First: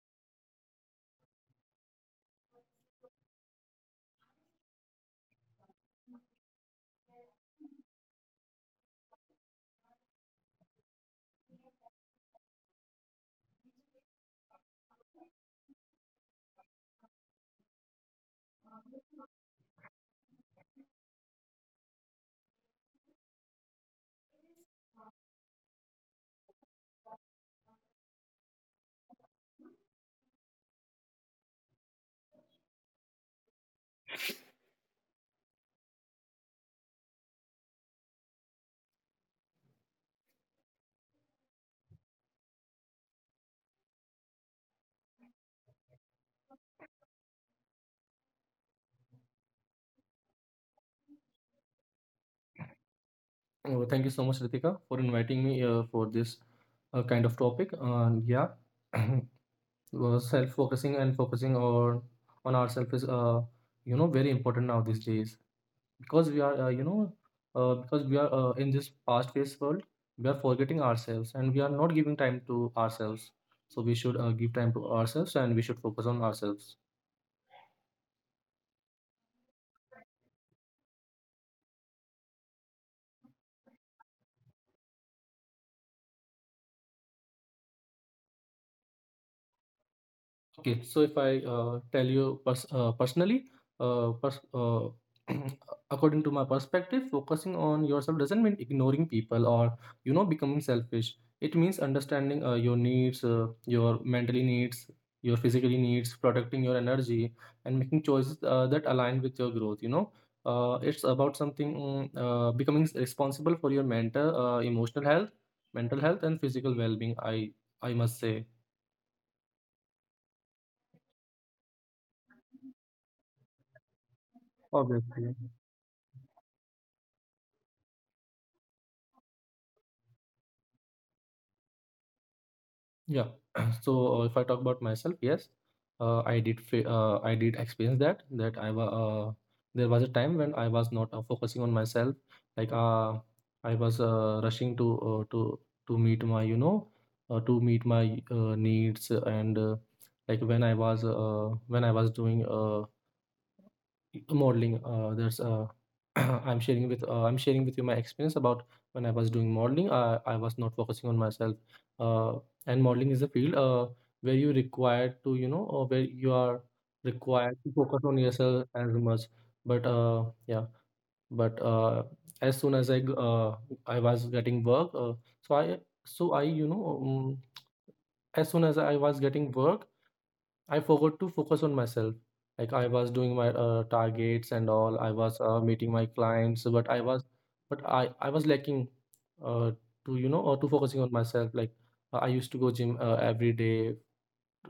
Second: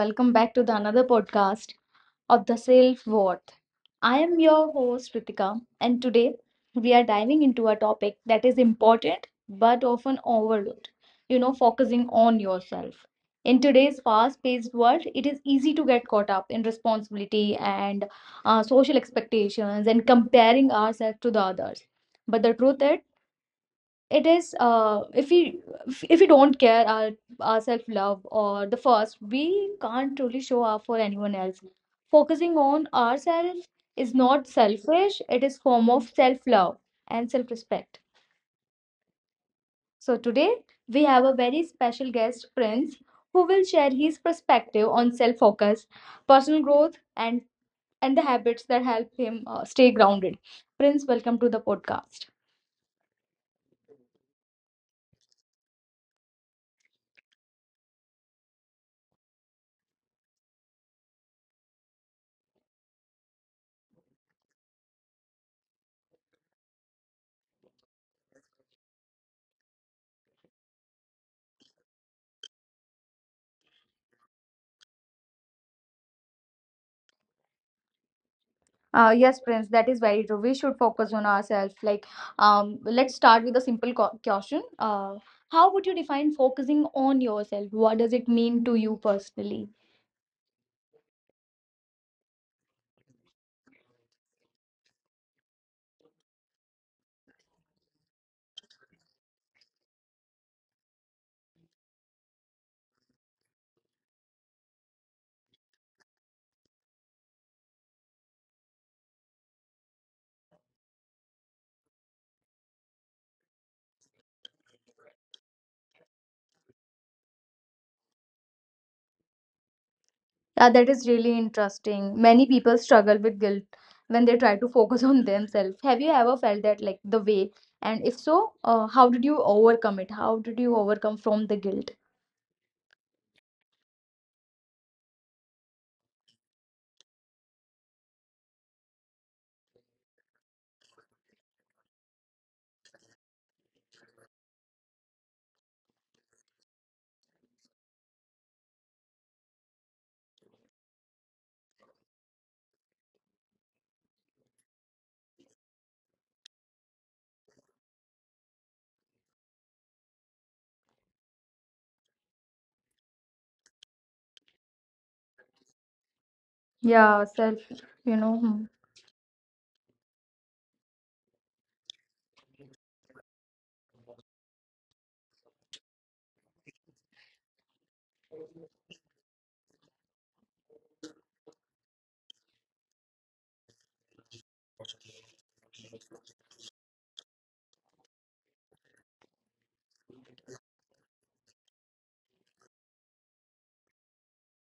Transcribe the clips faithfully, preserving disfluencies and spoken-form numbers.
welcome back to the another podcast of the Self Worth. I am your host, Ritika, and today we are diving into a topic that is important but often overlooked, you know, focusing on yourself. In today's fast paced world, it is easy to get caught up in responsibility and uh, social expectations and comparing ourselves to the others. But the truth is, it is uh, if we if we don't care our our self love or the first, we can't truly show up for anyone else. Focusing on ourselves is not selfish, it is form of self love and self respect. So today we have a very special guest, Prince, who will share his perspective on self focus, personal growth, and and the habits that help him uh, stay grounded. Prince, welcome to the podcast. Oh, thank you so much, Ritika, for inviting me uh, for this uh, kind of topic. And yeah, well, self-focusing and focusing on on ourselves is, uh, you know, very important now these days because we are, uh, you know, uh, because we are uh, in this fast-paced world, we are forgetting ourselves and we are not giving time to ourselves. So we should uh, give time to ourselves and we should focus on ourselves. Uh, yes, Prince, that is very true. We should focus on ourselves. Like, um, let's start with a simple co- question. Uh, how would you define focusing on yourself? What does it mean to you personally? Okay, so if I uh, tell you pers- uh, personally, uh, pers- uh, according to my perspective, focusing on yourself doesn't mean ignoring people or you know becoming selfish. It means understanding uh, your needs, uh, your mentally needs, your physically needs, protecting your energy, and making choices uh, that align with your growth. You know, uh, it's about something mm, uh, becoming responsible for your mental, uh, emotional health, mental health, and physical well-being. I I must say, Yeah, that is really interesting. Many people struggle with guilt when they try to focus on obviously. themselves. Have you ever felt that, like, the way? And if so, uh, how did you overcome it? How did you overcome from the guilt? Yeah. So uh, if I talk about myself, yes, uh, I did fa- uh, I did experience that that I was uh, there was a time when I was not uh, focusing on myself. Like uh, I was uh, rushing to uh, to to meet my you know uh, to meet my uh, needs and uh, like when I was uh, when I was doing uh, modeling, uh, there's uh, I'm sharing with uh, I'm sharing with you my experience about when I was doing modeling. I I was not focusing on myself, uh, and modeling is a field uh, where you required to you know or where you are Yeah, self, required to focus you on know. Hmm. yourself as much. But uh, yeah, but uh, as soon as I g- uh, I was getting work, uh, so I so I you know um, as soon as I was getting work, I forgot to focus on myself. Like I was doing my uh, targets and all. I was uh, meeting my clients, but I was, but I I was lacking, uh, to you know, or to focusing on myself. Like uh, I used to go gym uh, every day,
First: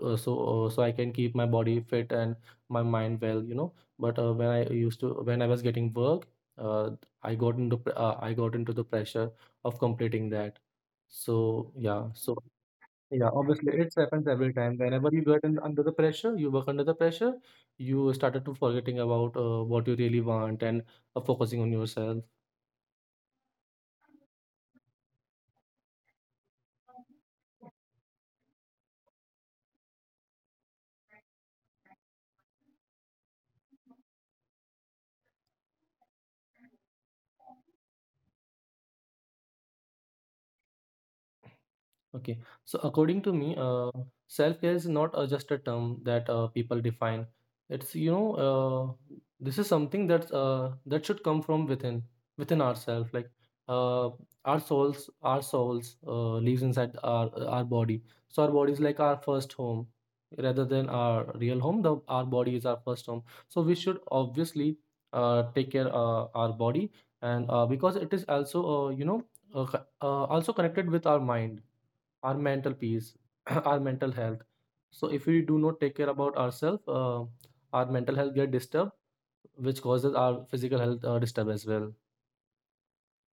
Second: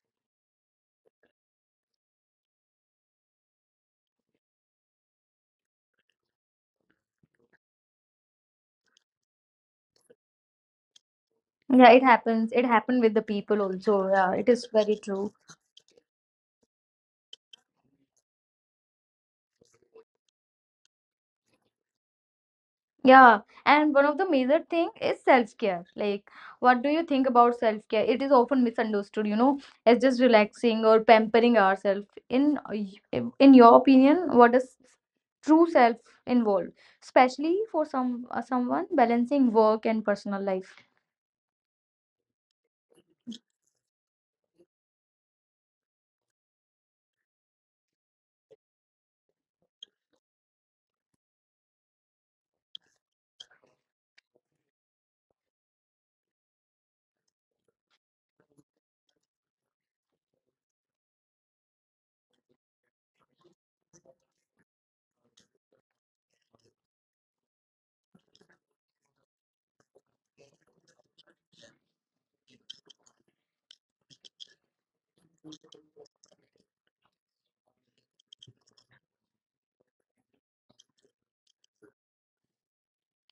uh, so uh, so I can keep my body fit and my mind well, you know. But uh, when I used to when I was getting work, uh, I got into pr- uh, I got into the pressure of completing that. So Yeah, it yeah, so happens. It happened with the yeah, people obviously, it also. happens Yeah, it every is time. very Whenever you true. get in, under the pressure, you work under the pressure, you started to forgetting about uh, what you really want and uh, focusing on yourself. Yeah, and one of the major thing is self-care. Like, what do you think about self-care? It is often misunderstood, you know, as just relaxing or pampering ourselves. In in your opinion, what does true self involve, especially for some uh, someone balancing work and personal life? Okay. So according to me, uh, self-care is not uh, just a term that uh, people define. It's, you know, uh, this is something that uh, that should come from within, within ourselves. Like uh, our souls, our souls uh, lives inside our our body. So our body is like our first home, rather than our real home. The our body is our first home. So we should obviously uh, take care uh, our body, and uh, because it is also, uh, you know, uh, co- uh, also connected with our mind our mental peace, our mental health. So if we do not take care about ourselves, uh, our mental health get disturbed, which causes our physical health uh, disturb as well.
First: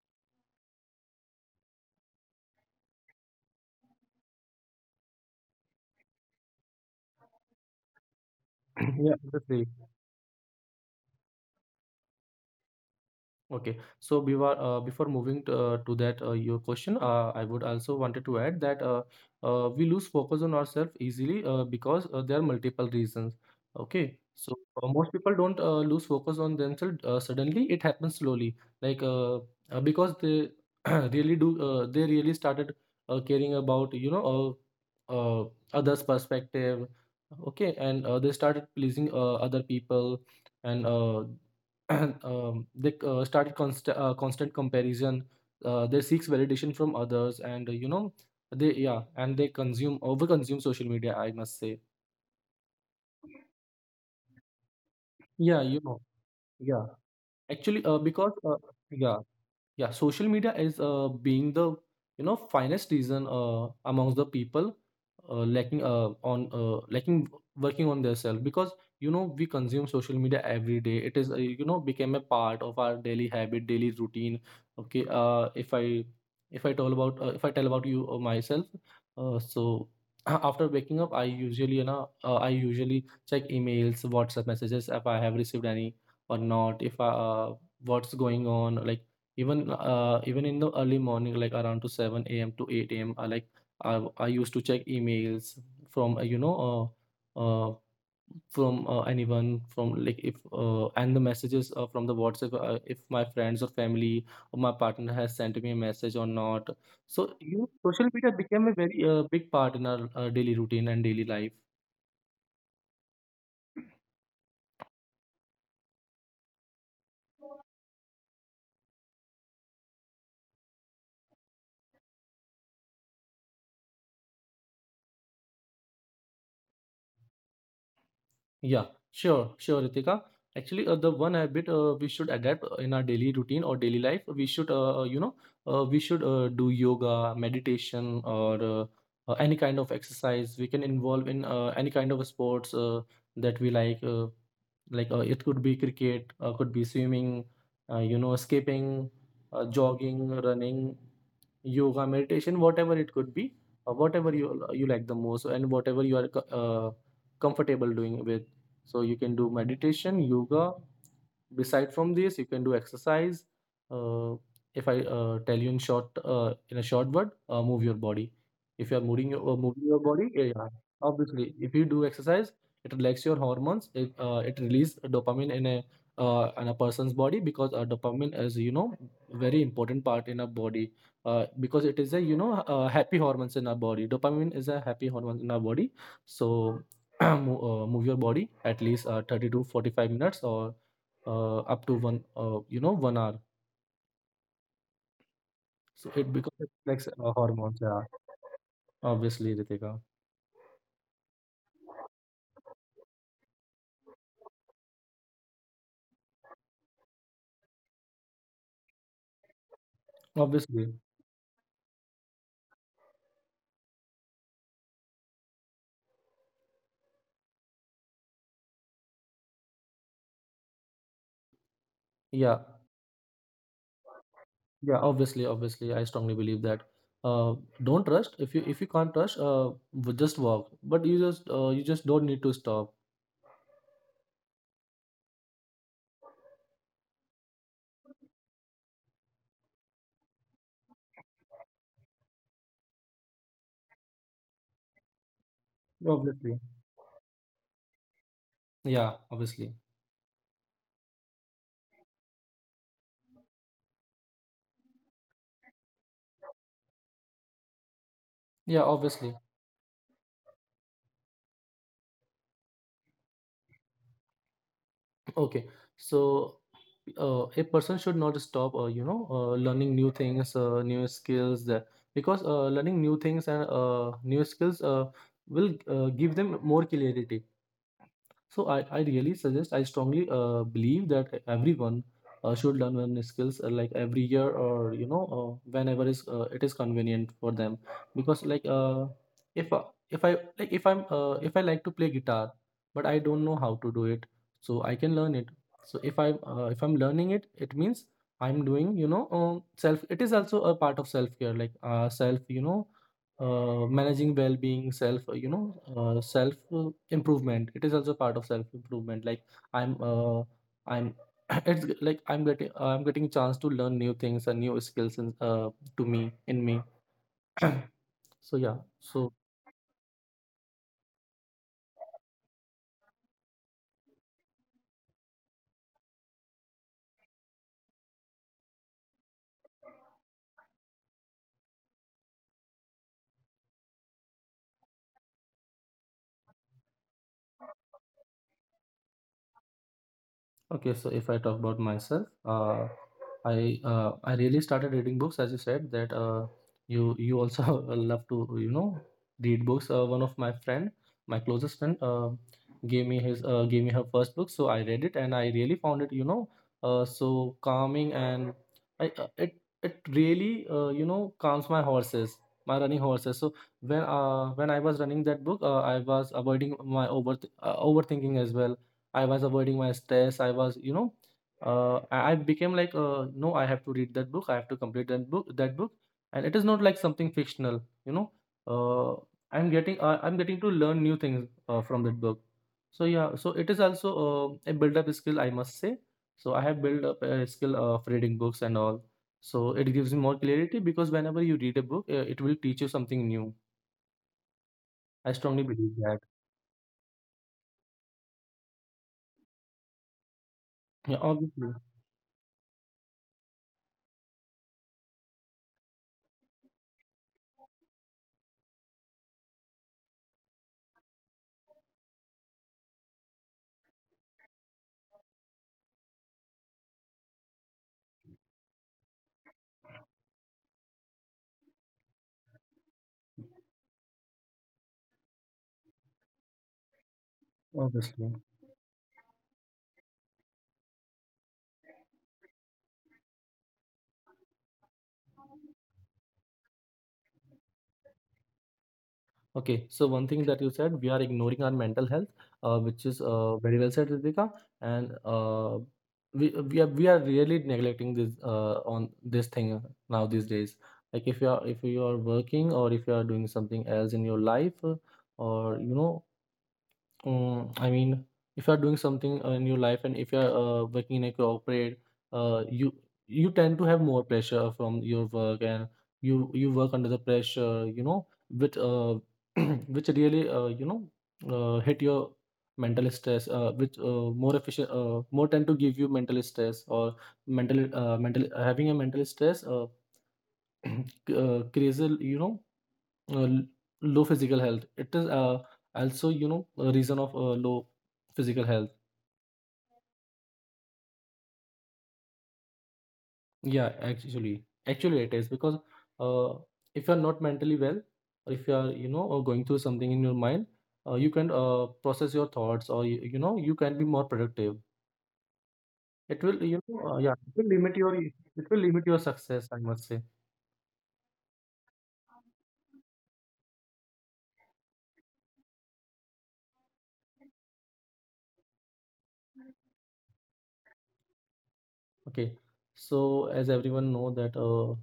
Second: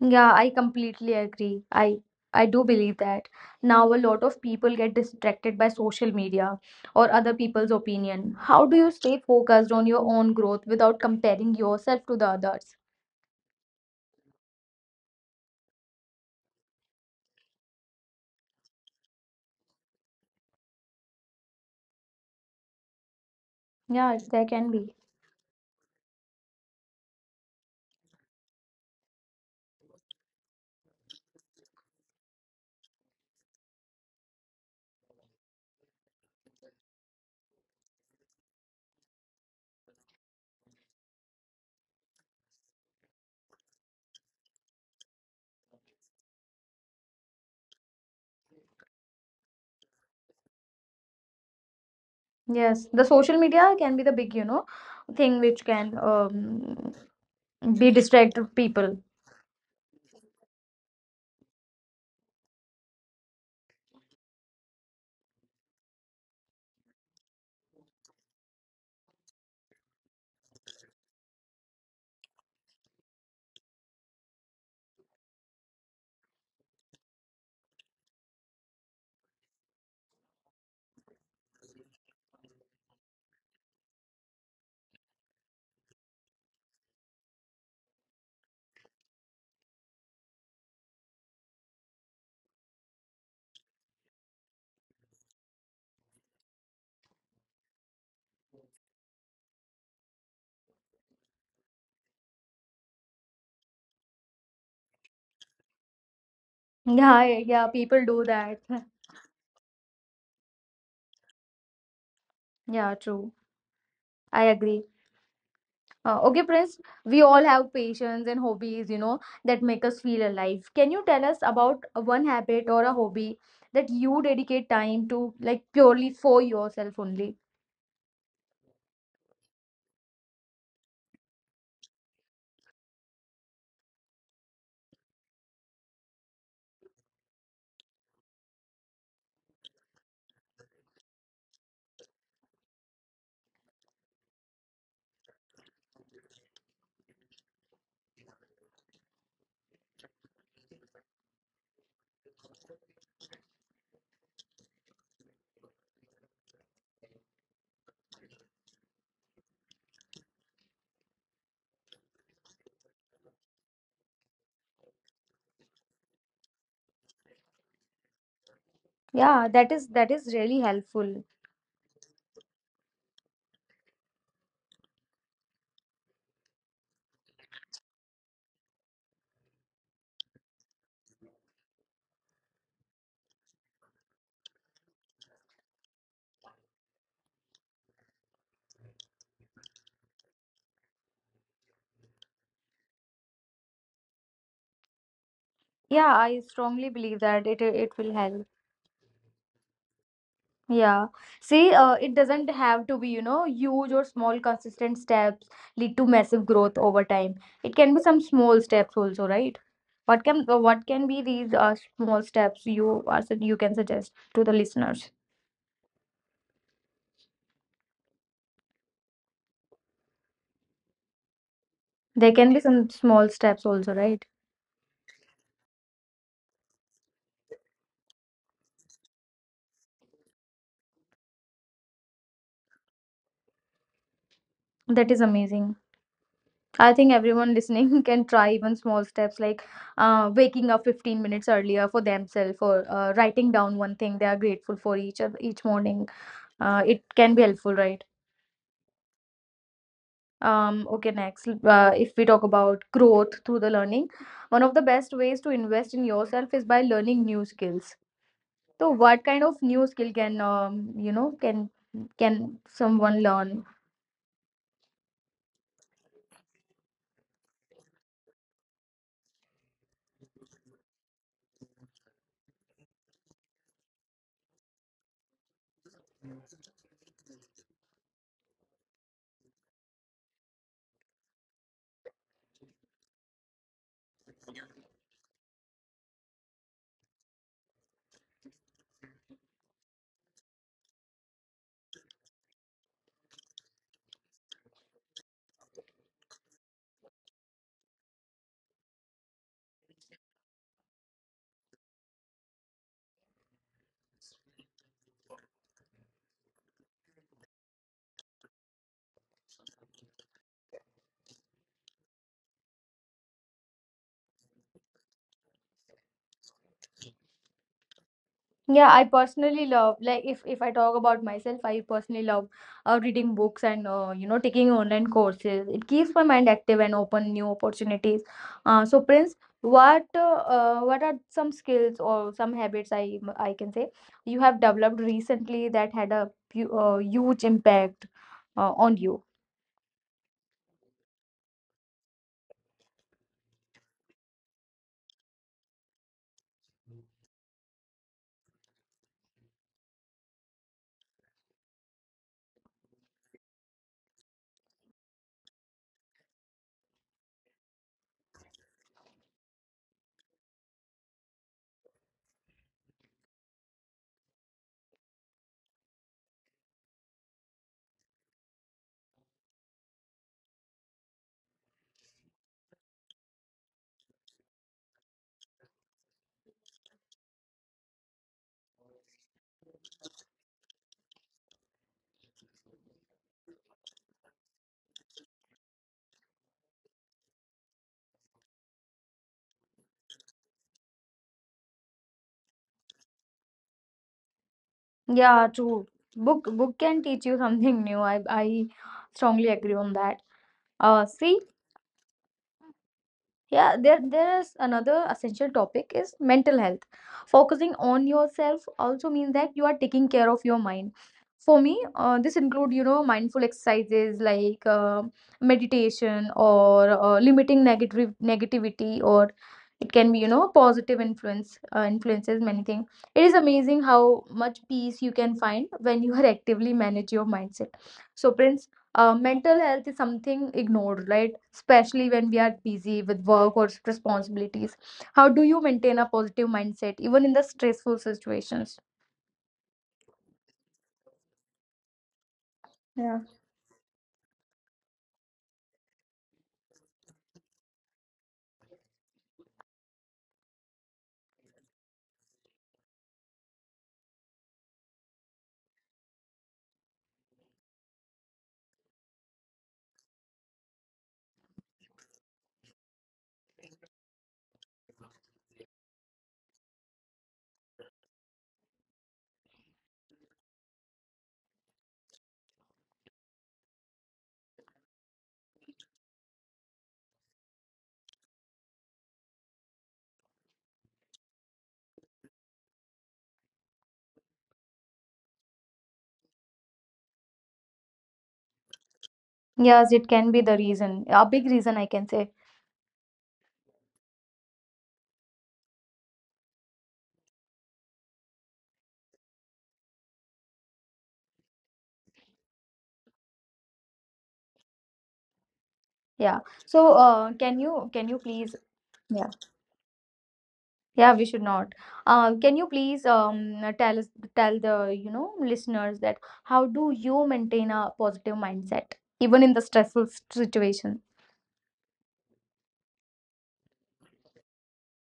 Yeah, I completely agree. I I do believe that. Now a lot of people get distracted by social media or other people's opinion. How do you Yeah, stay obviously. focused on your own growth without comparing yourself to the others? Okay. So before uh, before moving to, uh, to that uh, your question, uh, I would also wanted to add that uh, uh, we lose focus on ourselves easily uh, because uh, there are multiple reasons. Okay. Yeah, there So can uh, be. most people don't uh, lose focus on themselves uh, suddenly. It happens slowly, like uh, uh, because they really do uh, they really started uh, caring about you know uh, uh, others' perspective. Okay, and uh, they started pleasing uh, other people and uh, um, they uh, started const- uh, constant comparison. Uh, they seeks validation from others and, uh, you know, they, yeah, and they consume, over consume social media, I must say. Yes, the social media can be the big, you know, thing Yeah, which you can know. Yeah, um, actually be uh, because distract uh, people. yeah, yeah, social media is uh, being the, you know, finest reason uh, amongst the people uh, lacking uh, on uh, lacking working on themselves because, you know, we consume social media every day. It is, uh, you know, became a part of our daily habit, daily routine. Okay. Uh, if i if i tell about uh, if I tell about you uh, myself, uh, so after waking up I usually, you know uh, I usually check emails, WhatsApp messages, if I have received any or not, if I, uh, what's going on. Like even uh, even in the early morning, like around to seven a m to eight a m, I like I, I used to check emails from, uh, you know uh, uh, from uh, anyone, from, like if uh, and the messages uh, from the WhatsApp, uh, if my friends or family or my partner has sent me a message or not. Yeah, So, I- you know, yeah, people social do media that. became a very uh, big part in our uh, daily routine and daily life. Yeah, true. I agree. Uh, okay, Prince, we all have passions and hobbies, you know, that make us feel alive. Can you tell us about a one habit or a hobby that you dedicate time to, like purely for yourself only? Yeah, sure, sure, Ritika. Actually, uh, the one habit uh, we should adapt uh, in our daily routine or daily life, we should, uh, uh, you know, uh, we should uh, do yoga, meditation, or uh, uh, any kind of exercise. We can involve in uh, any kind of sports uh, that we like. Uh, like uh, it could be cricket, uh, could be swimming, uh, you know, skipping, uh, jogging, running, yoga, meditation, whatever it could be, uh, whatever you you like the most and whatever you are co- uh, comfortable doing with. So you can do meditation, yoga. Beside from this, you can do exercise. Uh, if I uh, tell you in short, uh, in a short word, uh, move your body. If you are moving Yeah, your uh, that moving is your that is body, yeah, really yeah, helpful. obviously, if you do exercise, it relax your hormones. It uh, it release dopamine in a, uh, in a person's body, because uh, dopamine is, you know, very important part in a body, uh, because it is a, you know, uh, happy hormones in our body. Dopamine is a happy hormone in our body, so. Mo- uh, move your body at least uh, thirty to forty-five minutes or uh, up to one uh, you know one hour, so Yeah, it, I because it strongly affects believe uh, that it hormones. it Yeah, will help. obviously, Ritika. Yeah. See, uh, it doesn't have to be, you know, huge or small consistent steps lead to massive growth over time. It can be some small steps also, right? What can uh, what Obviously. can be these uh, small steps you are sug- you can suggest to the listeners? There can be Yeah, some small steps also, right? yeah, obviously, obviously, I strongly believe that uh, don't trust if you, if you can't trust, uh, w- just walk, but you just uh, you just don't need to stop. That is amazing. I think everyone listening can try even small steps like uh, waking up fifteen minutes earlier for themselves, or uh, writing down one thing they are grateful for each of each morning. Obviously. Uh, it can be helpful, right? Yeah, obviously. Um, okay, next, uh, if we talk about growth through the learning, one of the best ways to invest in yourself is by learning new skills. Yeah, So what obviously. kind of new skill can um, you know can can someone learn? Okay, so uh, a person should not stop, uh, you know, uh, learning new things, uh, new skills, uh, because uh, learning new things and uh, new skills uh, will uh, give them more clarity. So I, I really suggest, I strongly uh, believe that everyone uh, should learn wellness skills uh, like every year or, you know, uh, whenever is uh, it is convenient for them. Because like uh, if uh, if I like, if I'm uh, if I like to play guitar, but I don't know how to do it, so I can learn it. So if I'm uh, if I'm learning it, it means I'm doing, you know um, self. It is also a part of self care, like uh, self, you know, uh, managing well-being, self, uh, you know uh, self uh, improvement. It is also part of self improvement. Like i'm uh, i'm it's g- like i'm getting i'm getting chance to learn new things and new skills in, uh, to me in me so yeah, Yeah, I so, personally love, like, if if I talk about myself, I personally love uh, reading books and uh, you know, taking online courses. It keeps my mind active and open new opportunities. Uh, so Prince, what uh, uh, what are some skills or some habits, I I can say, you have developed recently that had a pu- uh, huge impact uh, on you? okay, so if I talk about myself, uh, I uh, I really started reading books, as you said that uh, you you also love to, you know, read books. Uh, one of my friend, my closest friend, uh, gave me his uh, gave me her first book, so I read it and I really found it, you know, uh, so calming. And I uh, it it really, uh, you know, calms my horses, my running horses. So when uh, when I was running that book, uh, I was avoiding my over uh, overthinking as well. I was avoiding my stress. I was, you know, uh, I I became like, uh, no, I have to read that book. I have to complete that book. That book, and it is not like something fictional. You know, uh, I'm getting, uh, I'm getting to learn new things uh, from that book. So yeah, so it is also uh, a build-up skill, I must say. So I have built up a skill of reading books and all. So it gives you more clarity because whenever you read a book, uh, it will teach you something new. I Yeah, strongly true. believe that. Book book can teach you something new. I I strongly agree on that. Uh, Yeah, see, obviously, yeah, there there is another essential topic is mental health. Focusing on yourself also means that you are taking care of your mind. For me, uh, this include, you know, mindful exercises like uh, meditation, or uh, limiting negative negativity, or it can be, you know, positive influence, uh, influences many things. It is amazing how much peace you can find when you are actively manage your mindset. So obviously. Prince, uh, mental health is something ignored, right? Especially when we are busy with work or responsibilities. How do you maintain a positive mindset even in the stressful situations? Okay, so one thing that you said, we are ignoring our mental health, uh, which Yeah. is uh, very well said, Ritika. And uh, we we are we are really neglecting this uh, on this thing now these days. Like if you are if you are working or if you are doing something else in your life, uh, or you know Mm, I mean, if you are doing something uh, in your life and if you are uh, working in a corporate, uh, you you tend to have more pressure from your work, and you you work under the pressure, you know, which uh, which really uh, you know uh, hit your mental stress, uh, which uh, more efficient, uh, more tend to give you mental stress, or mental uh, mental having a mental stress uh, c- uh, crazy, you know, uh, l- low physical health. It is uh, also, you know, a reason of uh, low physical health. Yes, it can be the reason, a big reason I can say. Yeah, actually actually it is, because uh, if you're not mentally well, or if you are, you know, uh, going through something in your mind, uh, you can uh, process your thoughts, or you, you know, you can be more productive. Yeah. It will, you So, know, uh, uh, yeah, can it will you limit can you your please? it will limit your Yeah. success, I must say. Yeah, we should not. Uh, can you please um tell us, tell the, you know, listeners that how do you maintain a positive mindset even in the stressful s- situation? Okay, so as everyone know that uh,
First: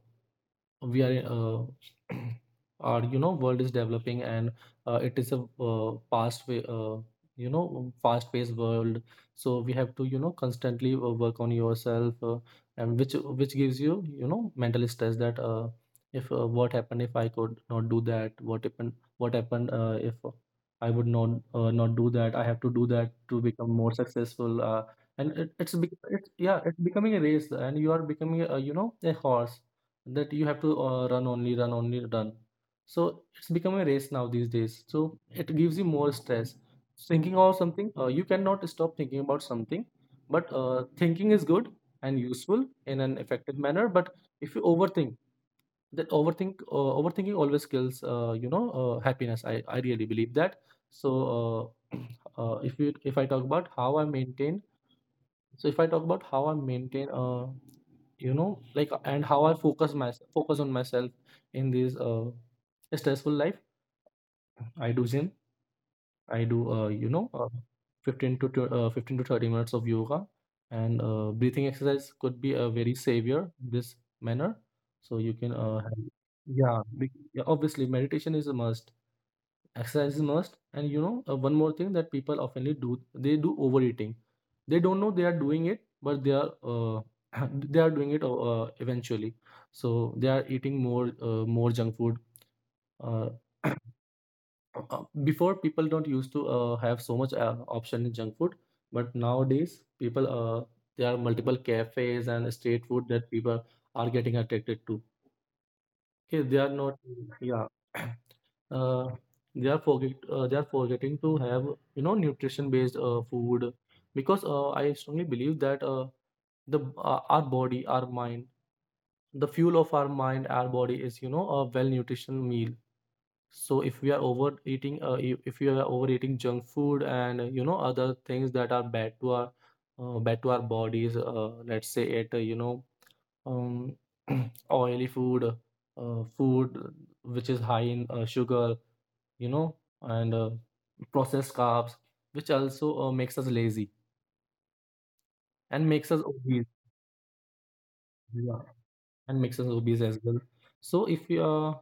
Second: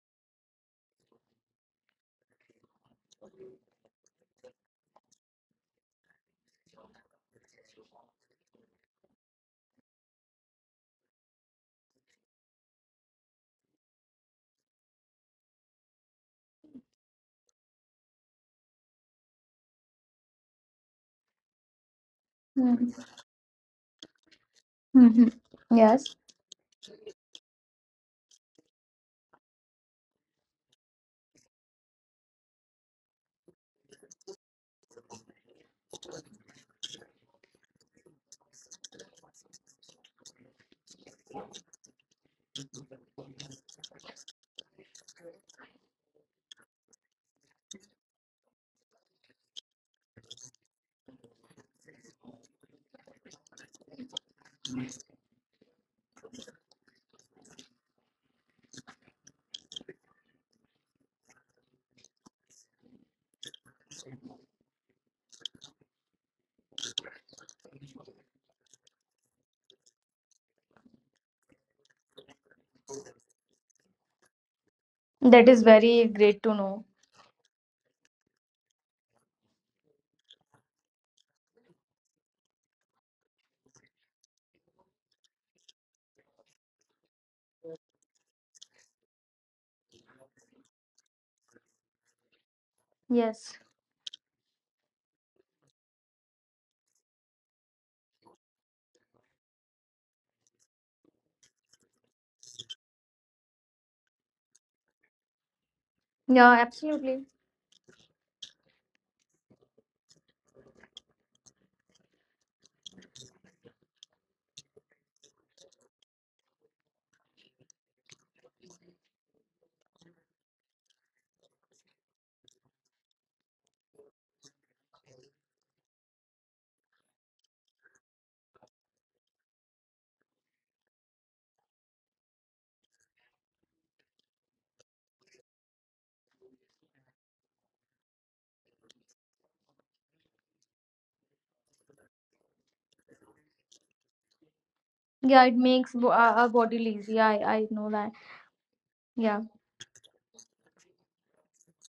we are uh, our, you know, world is developing, and uh, it is a, uh, fast way, uh, you know, fast paced world. So we have to, you know, constantly uh, work on yourself, uh, and which which gives you, you know, mental stress, that uh, if uh, what happened if I could not do that, what happened, what happened uh, if I would not uh, not do that. I have to do Mm-hmm. that to become more successful, uh, and it, it's, bec- Yes. it's yeah, it's becoming a race, and you are becoming a, you know, a horse, that you have to uh, run, only run, only run. So it's become a race now these days, so it gives you more stress, thinking of something. Uh, you cannot stop thinking about something, but uh, thinking is good and useful in an effective manner, but if you overthink, that overthink uh, overthinking always kills uh, you know uh, happiness. I, I really believe that. So uh, uh, if you if I talk about how I maintain, so if I talk about how I maintain uh you know, like, and how i focus myself, focus on myself in this uh stressful life. I do gym, I do, uh you know, uh, fifteen to tw- uh, fifteen to thirty minutes of yoga, and uh, breathing exercise could be a very savior in this manner. so you That can is uh very have, great to know. yeah, be- yeah, obviously meditation is a must, exercise is must, and you know, uh, one more thing that people oftenly do, they do overeating. They don't know they are doing it, but they are uh, they are doing it uh, eventually. So they are eating more uh, more junk food. uh, Yes. uh, Before, people don't used to uh, have so much uh, option in junk food, but nowadays people, uh, there are multiple cafes and street food that people are getting attracted to. Okay, Yeah, they are not. absolutely. Yeah, uh, they are forget uh, they are forgetting to have, you know, nutrition based uh, food, because uh, I strongly believe that, uh, the uh, our body, our mind, the fuel of our mind, our body, is, you know, a well nutrition meal. So if we are overeating, uh, if if we are overeating junk food, and uh, you know, other things that are bad to our uh, bad to our bodies, uh, let's say it, uh, you know um, oily food uh, food which is high in uh, sugar, you know, and uh, processed carbs, which also uh, makes us lazy Yeah, it makes and bo- makes our us our body obese. lazy. Yeah, I, I know that. Yeah, Yeah. and makes us obese as well. So if we uh,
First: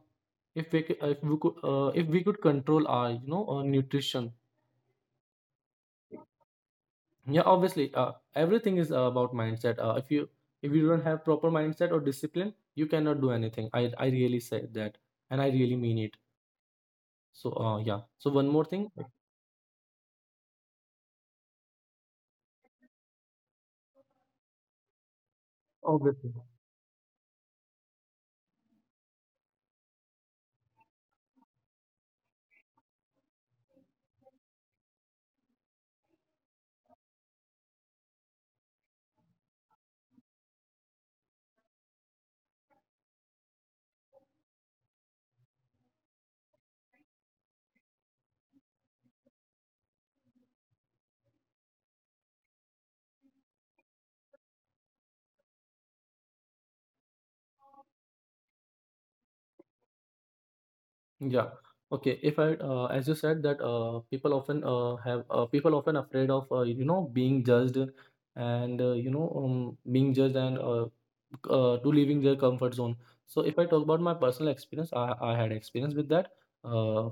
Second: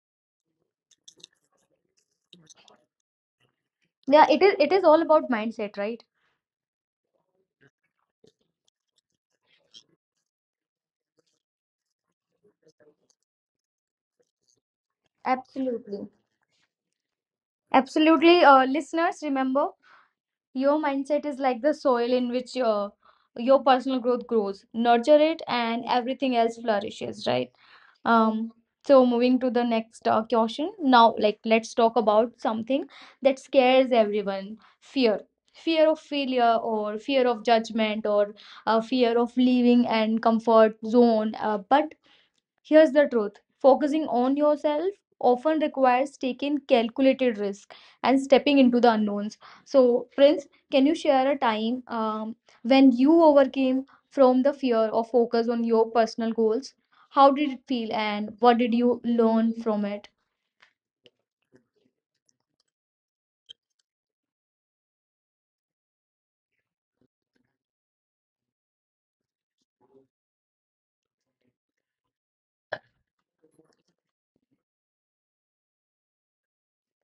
if we c- if we could uh, if we could control our, you know, uh, Yeah, nutrition. it is, it is all about mindset, right? Yeah, obviously uh, everything is uh, about mindset. Uh, if you, if you don't have proper mindset or discipline, you cannot do anything. I I really say that, and I really mean Absolutely. it. So uh, yeah. So Absolutely. one more Uh, thing, like, listeners, remember your mindset is like the soil in which your your personal growth grows. Nurture it and obviously. everything else flourishes, right? Um, so moving to the next uh, question. Now, like, let's talk about something that scares everyone: fear. Fear of failure, or fear of judgment, or uh, fear of leaving and comfort zone. Uh, but here's the truth: focusing on yourself often requires taking calculated risk and stepping into the unknowns. So, Prince, can you share a time, um, when you overcame from the fear or focus on your personal goals? How did it feel and what did you learn from it? Yeah. Okay. If I, uh, as you said that uh, people often uh, have uh, people often afraid of uh, you know, being judged, and uh, you know um, being judged, and uh, c- uh, to leaving their comfort zone. So if I talk about my personal experience, I, I had experience with that. Uh,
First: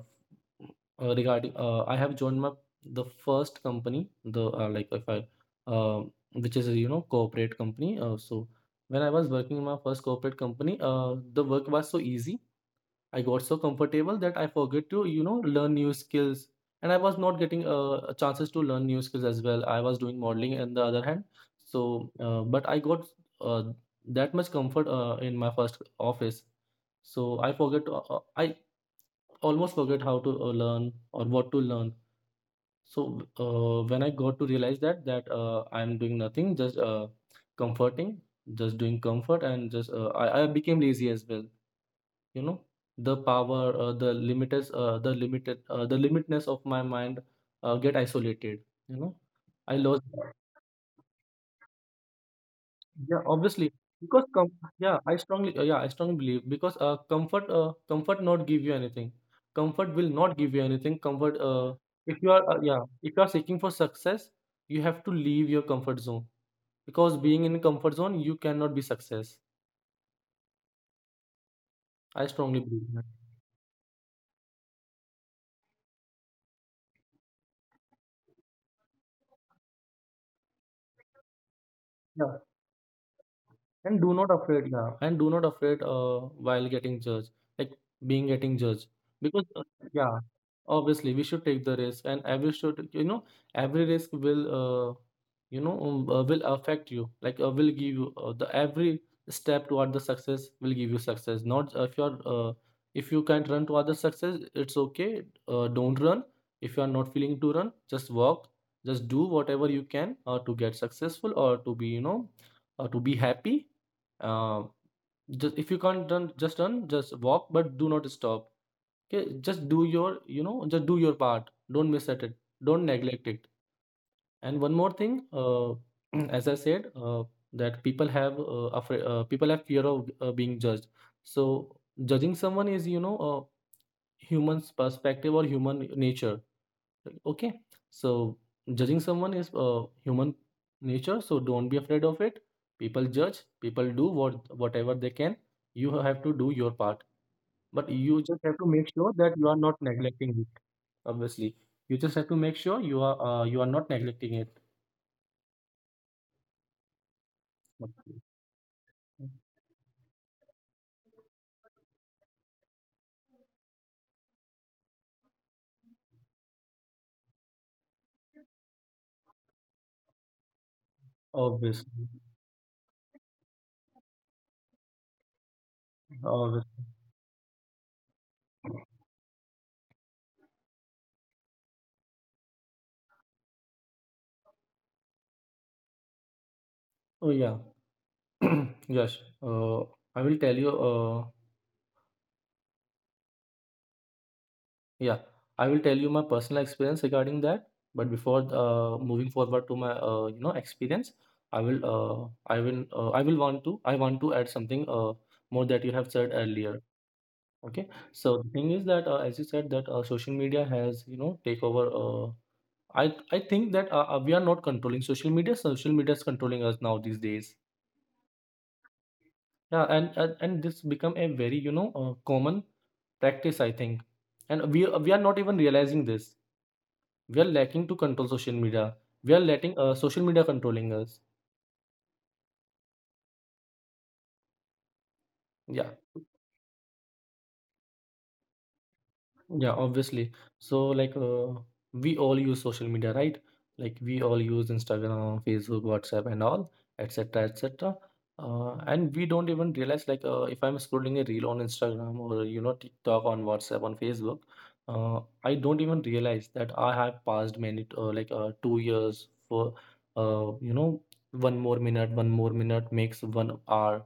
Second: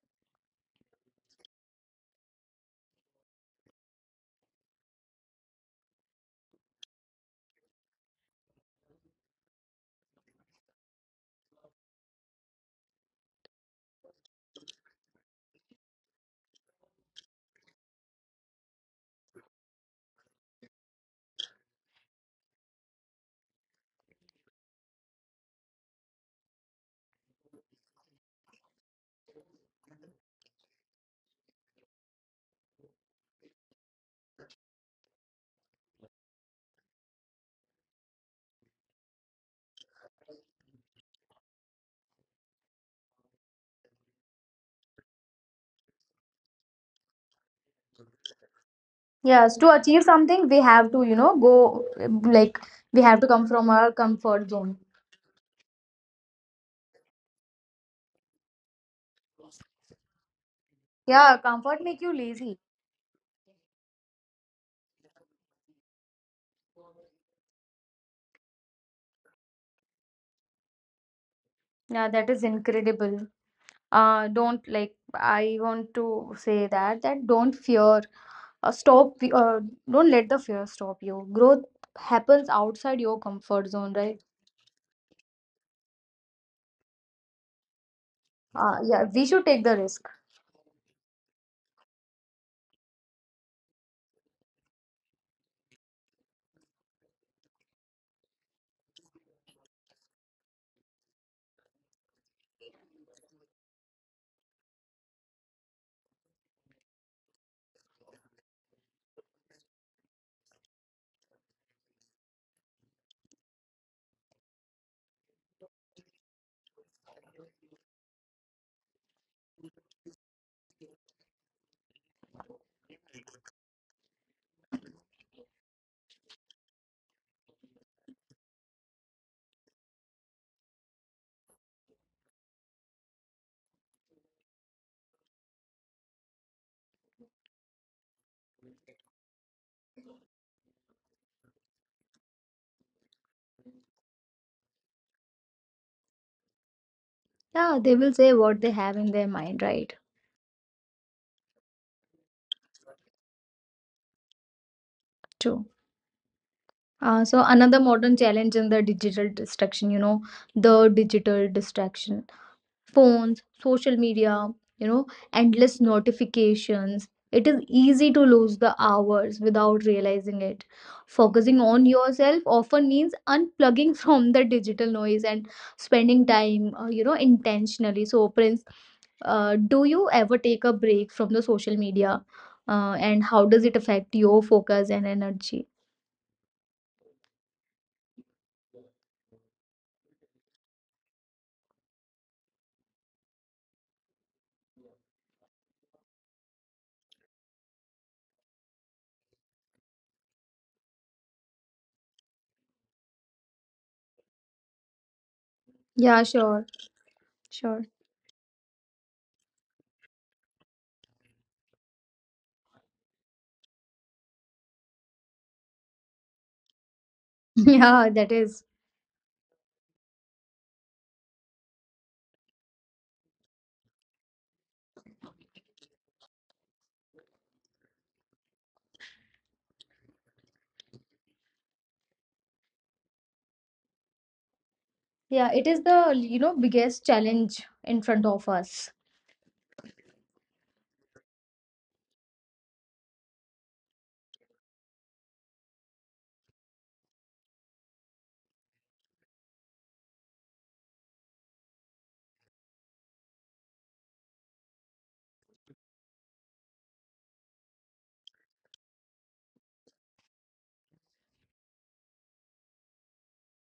uh, regarding uh, I have joined my the first company, the uh, like, if I um which is a, you know, corporate company. Uh, so when I was working in my first corporate company, uh, the work was so easy. I got so comfortable that I forget to, you know, learn new skills. And I was not getting uh, chances to learn new skills as well. I was doing modeling in the other hand. So, uh, but I got uh, that much comfort uh, in my first office. So I forget, uh, uh, I almost forget how to uh, learn, or what to learn. So uh, when I got to realize that, that uh, I'm doing nothing, just uh, comforting, just doing comfort, and just uh, I, I became lazy as well, you know. The power uh, the limiters uh, the limited uh, the limitness of my mind uh, get isolated, you know. Yes, to I lost. achieve something, we have to, you know, go, like, we Yeah, have to come obviously, from our because com- comfort zone. yeah, I strongly uh, yeah, I strongly believe, because uh, comfort uh, comfort not give you anything, comfort will not give you anything. Comfort Yeah, uh, comfort make you If you are uh, lazy. yeah, if you are seeking for success, you have to leave your comfort zone, because being in a comfort zone, you cannot be success. Yeah, I that strongly is believe that. incredible. uh don't, like, I want to say that that don't fear, uh, stop uh, don't let the fear stop you. Growth Yeah. happens outside your comfort And zone, do not right? afraid. Yeah, and do not afraid uh, while getting judged, like, being getting judged. uh yeah, we Because should uh, take the yeah, risk. obviously, we should take the risk, and every should, you know, every risk will, uh, you know, um, uh, will affect you. Like, uh, will give you uh, the every step toward the success will give you success. Not uh, if you're uh, if you can't run toward the success, it's okay. Uh, don't run. If you are not feeling to run, just walk. Just do whatever you can uh, to get successful, or to be, you know, uh, to be happy. um, just, if you can't done, just run, just walk, but do not stop. Okay, just do your, you know, just do your part, don't miss at it, don't neglect it. And one more thing, uh, as I said, uh, that people have uh, afraid uh, people have fear of uh, being judged. So judging someone is, you know, a human's perspective, or human nature. Okay, so judging someone is, uh, human nature, so don't be afraid of it. People judge, people do what whatever they can. You have to do your part, but Yeah, they you will just say have to what they make have sure in that their you are mind, not right? neglecting it. Obviously, you just have to make sure you are uh, you are not neglecting it. True. Uh, so another modern challenge in the digital distraction, you know, the digital distraction. Phones, social media, you know, endless notifications. It is easy to lose the hours without realizing it. Focusing on Obviously, yourself often means unplugging from the digital noise and spending time, obviously. uh, you know, intentionally. So, Prince, uh, do you ever take a break from the social media, uh, and how does it affect your focus and energy? Oh yeah, yes. Uh, I will tell you. Uh, Yeah, I will tell you my personal experience regarding that. But before uh, moving forward to my, uh, you know, experience, I will uh, I will uh, I will want to I want to add something uh, more that you have said Yeah, sure, earlier. Okay, sure. so the thing is that, uh, as you said that, uh, social media has, you know, take over. Uh, I I think that, uh, uh, we are not controlling social media. Social media is controlling us now these days. Yeah, that is. Yeah, and and, and this become a very, you know, uh, common practice, I think, and we we are not even realizing this. We are lacking to control social media. We are letting, uh, social media controlling us. Yeah, Yeah, it is the, you know, biggest challenge in front of us. yeah, obviously. So like, uh, we all use social media, right? Like we all use Instagram, Facebook, WhatsApp, and all, et cetera, et cetera. Uh, and we don't even realize, like, uh, if I'm scrolling a reel on Instagram, or you know, TikTok, on WhatsApp, on Facebook, uh, I don't even realize that I have passed many, uh, like uh, two years for, uh, you know, one more minute, one more minute makes one hour.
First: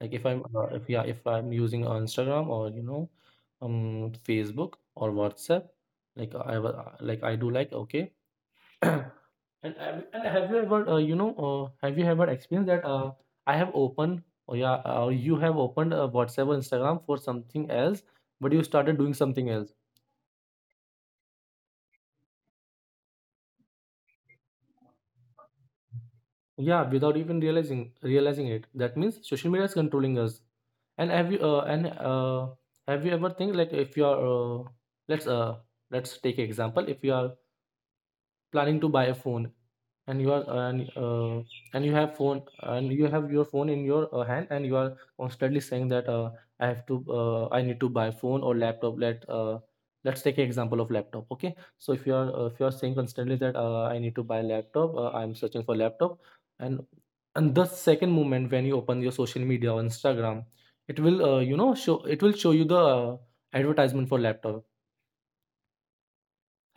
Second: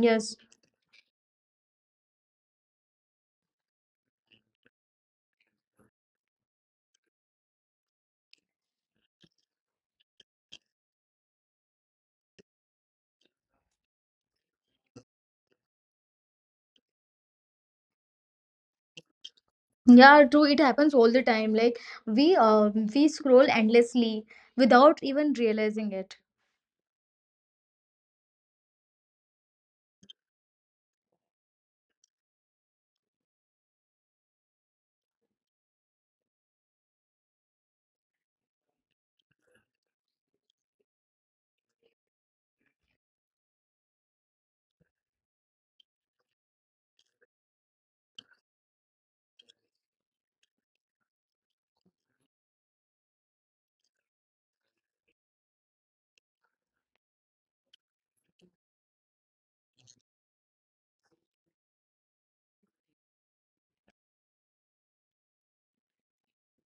Like if I'm uh, if yeah, if I'm using uh, Instagram, or you know, um Facebook, or WhatsApp, like I wa- uh, like I do, like, okay. And, I- and have you ever uh, you know uh, have you ever experienced that uh, I have opened, or yeah or you have opened uh, WhatsApp or Instagram for something else, but you started doing something else. Yeah, true. It happens all the time. Like, we uh, we scroll endlessly without even realizing it. Yeah, without even realizing realizing it. That means social media is controlling us. And have you uh, and uh, have you ever think like, if you are uh, let's uh let's take example, if you are planning to buy a phone, and you are and uh, and you have phone, and you have your phone in your uh, hand, and you are constantly saying that uh, i have to uh, I need to buy phone or laptop let uh, Let's take an example of laptop, okay? So if you are uh, if you are saying constantly that uh, I need to buy laptop, uh, I'm searching for laptop and and the second moment when you open your social media or Instagram, it will uh, you know show it will show you the uh, advertisement for laptop.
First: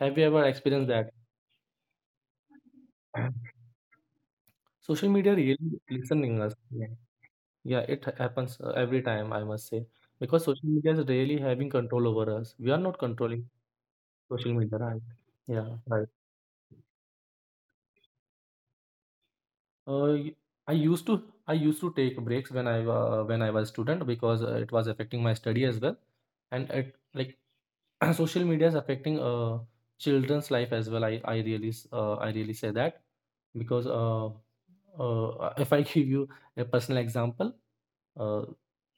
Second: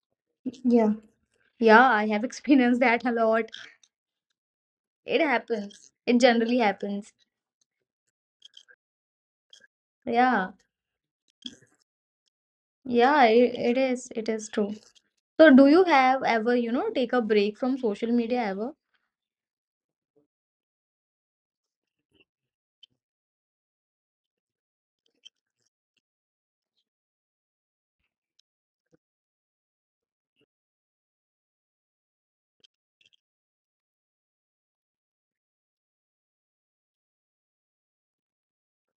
Have you ever experienced Yeah. Yeah, I have experienced that a that? lot. Social It media really happens. It listening us, generally okay? happens. Yeah, it happens uh, every time, I must say, because Yeah. social media is really having control over us. We are not Yeah, controlling it, it is. It is social true. media, right? So do Yeah, you right. have ever, you know, take a break from social media ever? Uh, y- I used to, I used to take breaks when I uh, when I was student, because uh, it was affecting my study as well, and it like, social media is affecting uh children's life as well. I I really s- uh, I really say that, because uh, uh if I give you a personal example, uh,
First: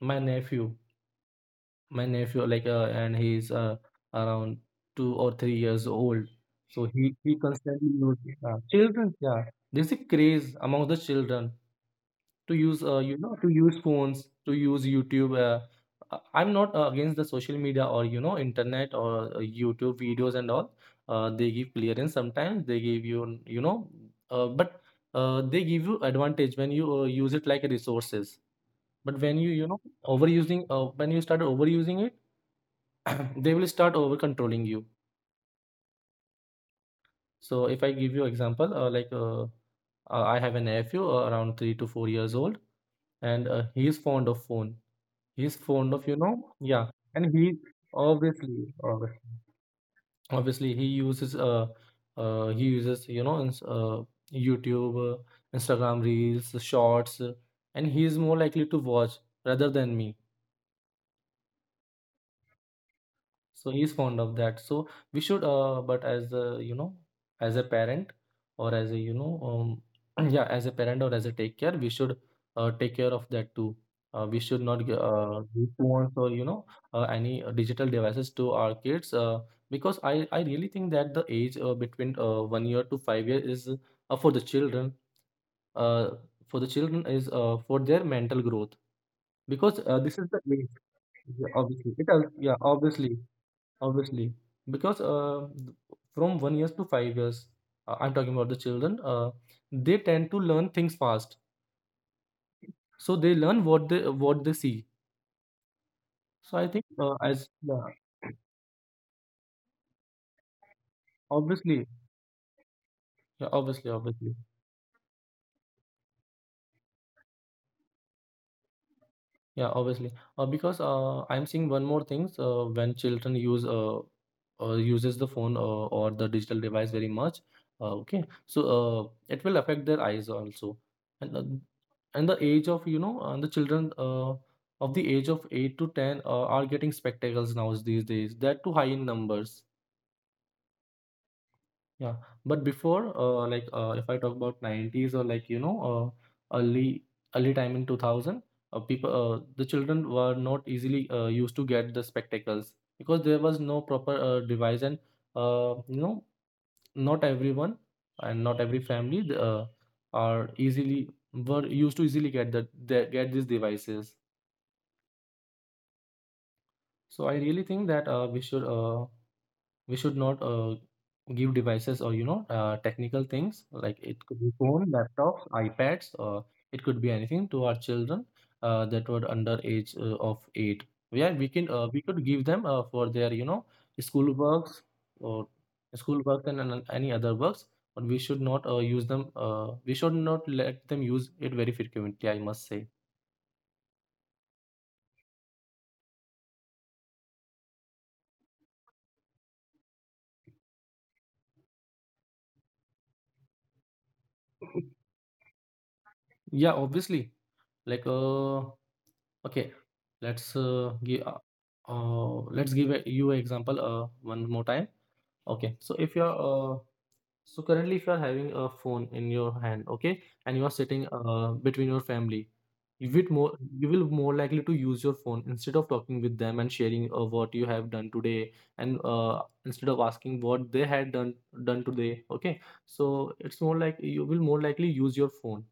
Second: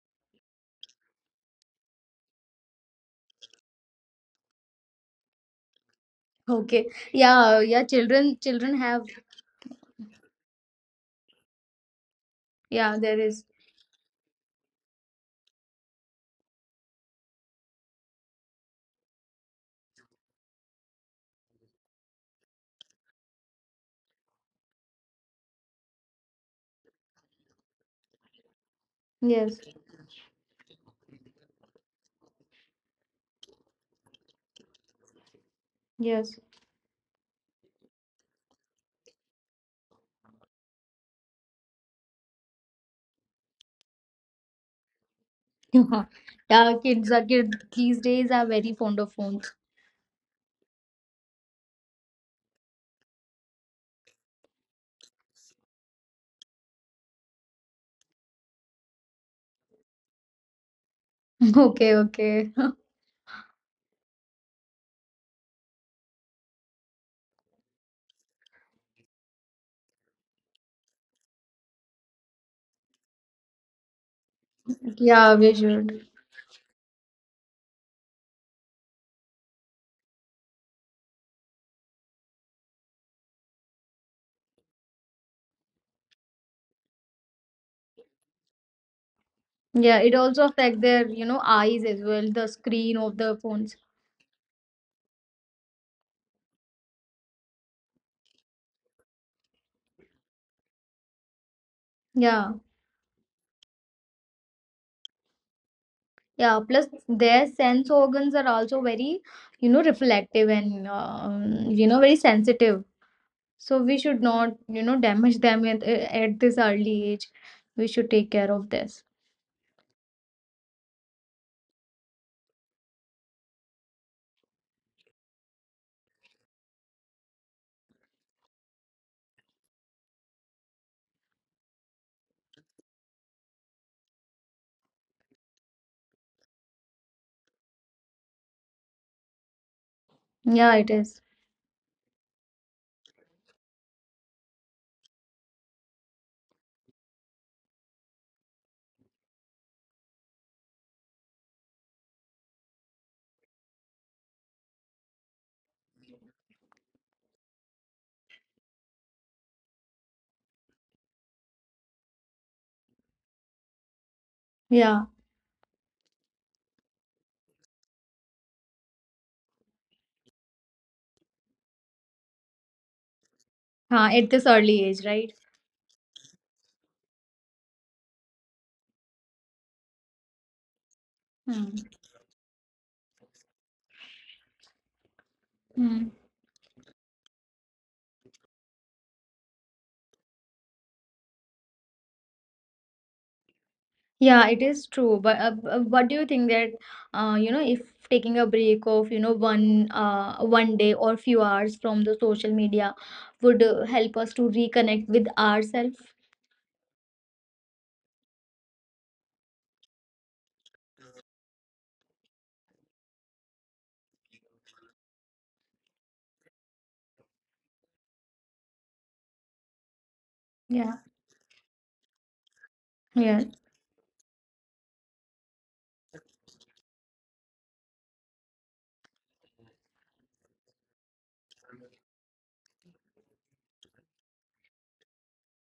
my nephew. My nephew, like, uh, and he's uh, around two or three years old. So Okay. he he Yeah, yeah, constantly children uses uh, children have. children yeah there's a craze among the children to use, Yeah, uh, you there know is. to use phones, to use YouTube. Uh, uh, i'm not uh, against the social media, or you know, internet, or uh, YouTube videos and all. Uh, they give clearance sometimes, they give you, you know uh, but uh, they give you advantage when you uh, use it like resources, but when you Yes. you know, overusing uh, when you start overusing it, they will start over controlling you. Yes. So if I give you example, uh, like uh, uh, I have a nephew, uh, around three to four years old, and uh, he is fond of phone, he is fond of, you know Yeah, yeah kids are, and he kids these days are obviously, very fond of obviously, phones. obviously he uses, uh, uh he uses, you know, ins- uh, YouTube, uh, Instagram reels, shorts, uh, and he is more likely to watch rather than me. Okay, okay. So he's fond of that, so we should, uh, but as a, you know, as a parent, or as a, you know, um, yeah, as a parent or as a take care, we should uh, take care of that too. uh, we should not gi- Yeah, uh, we give should. phones, or you know, uh, any uh, digital devices to our kids, uh, because i i really think that the age uh, between uh, one year to five years is, uh, for the children uh, for the children is uh, for their mental growth, because Yeah, uh, it this is the also age. affect their, you know, Yeah, eyes obviously as it well, al- the yeah screen of obviously the phones. obviously, because uh, from one years to five years, uh, I'm talking about the children. Uh, they tend to learn things fast, Yeah. so they learn what they what they see. So Yeah, I plus think, uh, their as yeah, sense organs are also very, you know, reflective and um, you obviously, know, very sensitive. yeah, So obviously, we should obviously. not, you know, damage them at, at this early age. We should take care of this. Yeah, obviously. Uh, because uh, I'm seeing one more things, uh, when children use uh, uh, uses the phone, uh, or the digital device very much. Uh, okay, so uh, it will affect their eyes also, and uh, and the age of, you know, and the children uh, of the age of eight to ten uh, are getting spectacles now these days. That too high in numbers. Yeah, it is. Yeah, but before, uh, like, uh, if I talk about nineties, or like, you know, uh, early early time in two thousand, uh, people, uh, the children were not easily uh, used to get the spectacles, because there was no proper uh, device, and uh, you know, not everyone and not every family uh, are easily were used to easily get that they get these devices. Yeah. So I really think that uh, we should uh, we should not uh, give devices, or you know, uh, technical things, like Huh, it at could this be early phone, age, right? laptops, iPads, or it could be anything to our children uh, that were under age uh, of eight. Yeah, we can Hmm. uh, we could give them uh, for their, you know, school works, or Hmm. school work and, an- any other works, but we should not uh, use them uh, we should not let them use it very frequently, I must say. Yeah, it is true. But uh, b- uh, what do you think that uh, you know, if taking a break of, you know, one uh, one day or few hours from the social media would uh, help us to reconnect with ourselves? Yeah, obviously. like uh Okay, let's uh, give uh, uh, let's give a, you an example, uh, one more time. Okay, so if you're uh, so currently, if you're having a phone in your hand, okay, and you are Yeah. sitting uh, between your family, you will Yeah. more you will more likely to use your phone instead of talking with them and sharing uh, what you have done today, and uh, instead of asking what they had done done today. Okay, so it's more like you will more likely use your phone.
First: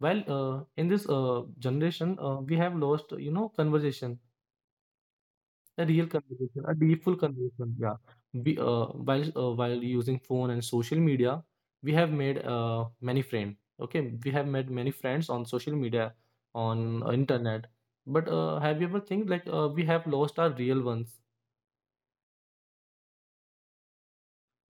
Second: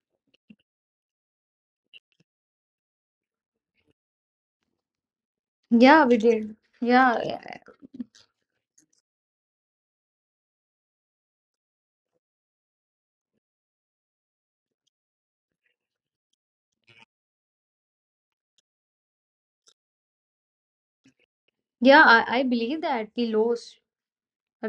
Well, uh, in this uh, generation, uh, we have lost, you know, conversation, a Yeah, real we did. conversation, a deep, full Yeah. conversation. Yeah. We, uh, while uh, while using phone and social media, we have made uh, many friends. Okay, we have made many friends on social media, on uh, internet. But uh, have you ever think, like, uh, we have lost our real ones? Yeah, I, I believe that we lost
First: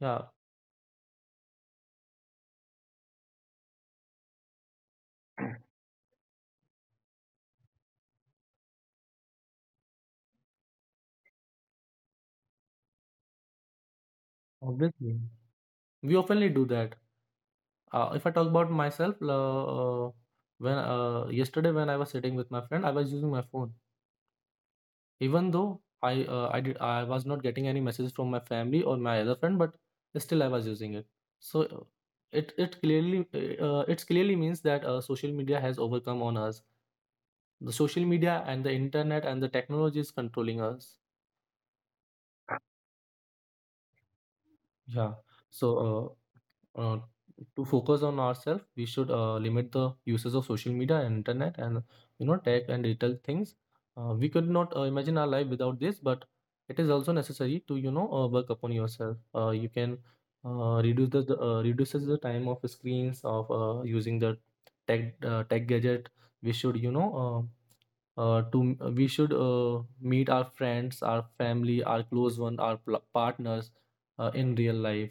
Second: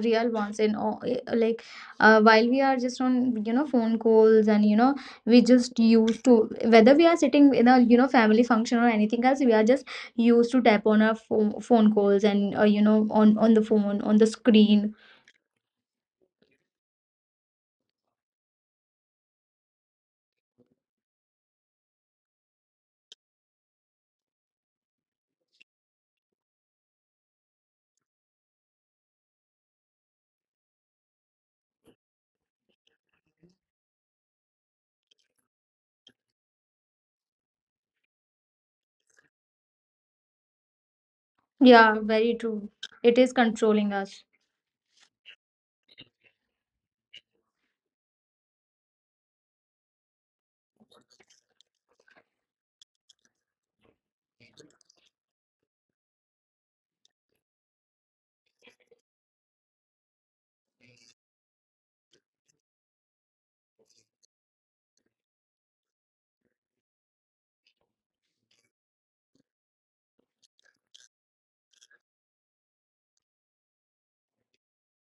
Yeah, real ones and all, eh, like, uh, while we are just on, you know, phone calls, and you know, we just used to, whether we are sitting in a, you know, family function or anything else, we are just used to tap on our phone, phone calls and uh, you know, on on the phone, on the screen. obviously. We oftenly do that. Uh, if I talk about myself, uh, uh, when uh, yesterday when I was sitting with my friend, I was using my phone. Even though I uh, I did I was not getting any messages from my family or my other friend, but still I was using it. So uh, it it clearly uh, it clearly means that uh, social media has overcome on us. The social media and the internet and the technology is controlling us. Yeah, very true, it is controlling us. Yeah. So uh, uh, to focus on ourselves, we should uh, limit the uses of social media and internet and, you know, tech and digital things. Uh, we could not uh, imagine our life without this, but it is also necessary to, you know, uh, work upon yourself. Uh, you can uh, reduce the the, uh, reduces the time of screens of uh, using the tech uh, tech gadget. We should, you know, uh, uh, to m- uh, we should uh, meet our friends, our family, our close one, our pl- partners, uh, in real life.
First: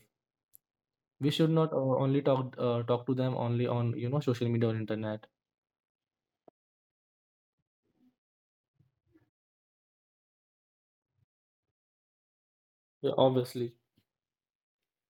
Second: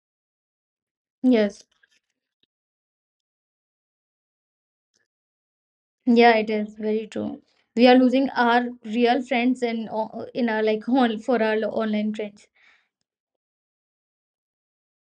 We should Yes, not uh, only talk uh, talk to them only on, you know, social media or internet. yeah, it is very true. We are losing our real friends and o- in our, like, on, for our online friends. Yeah, obviously.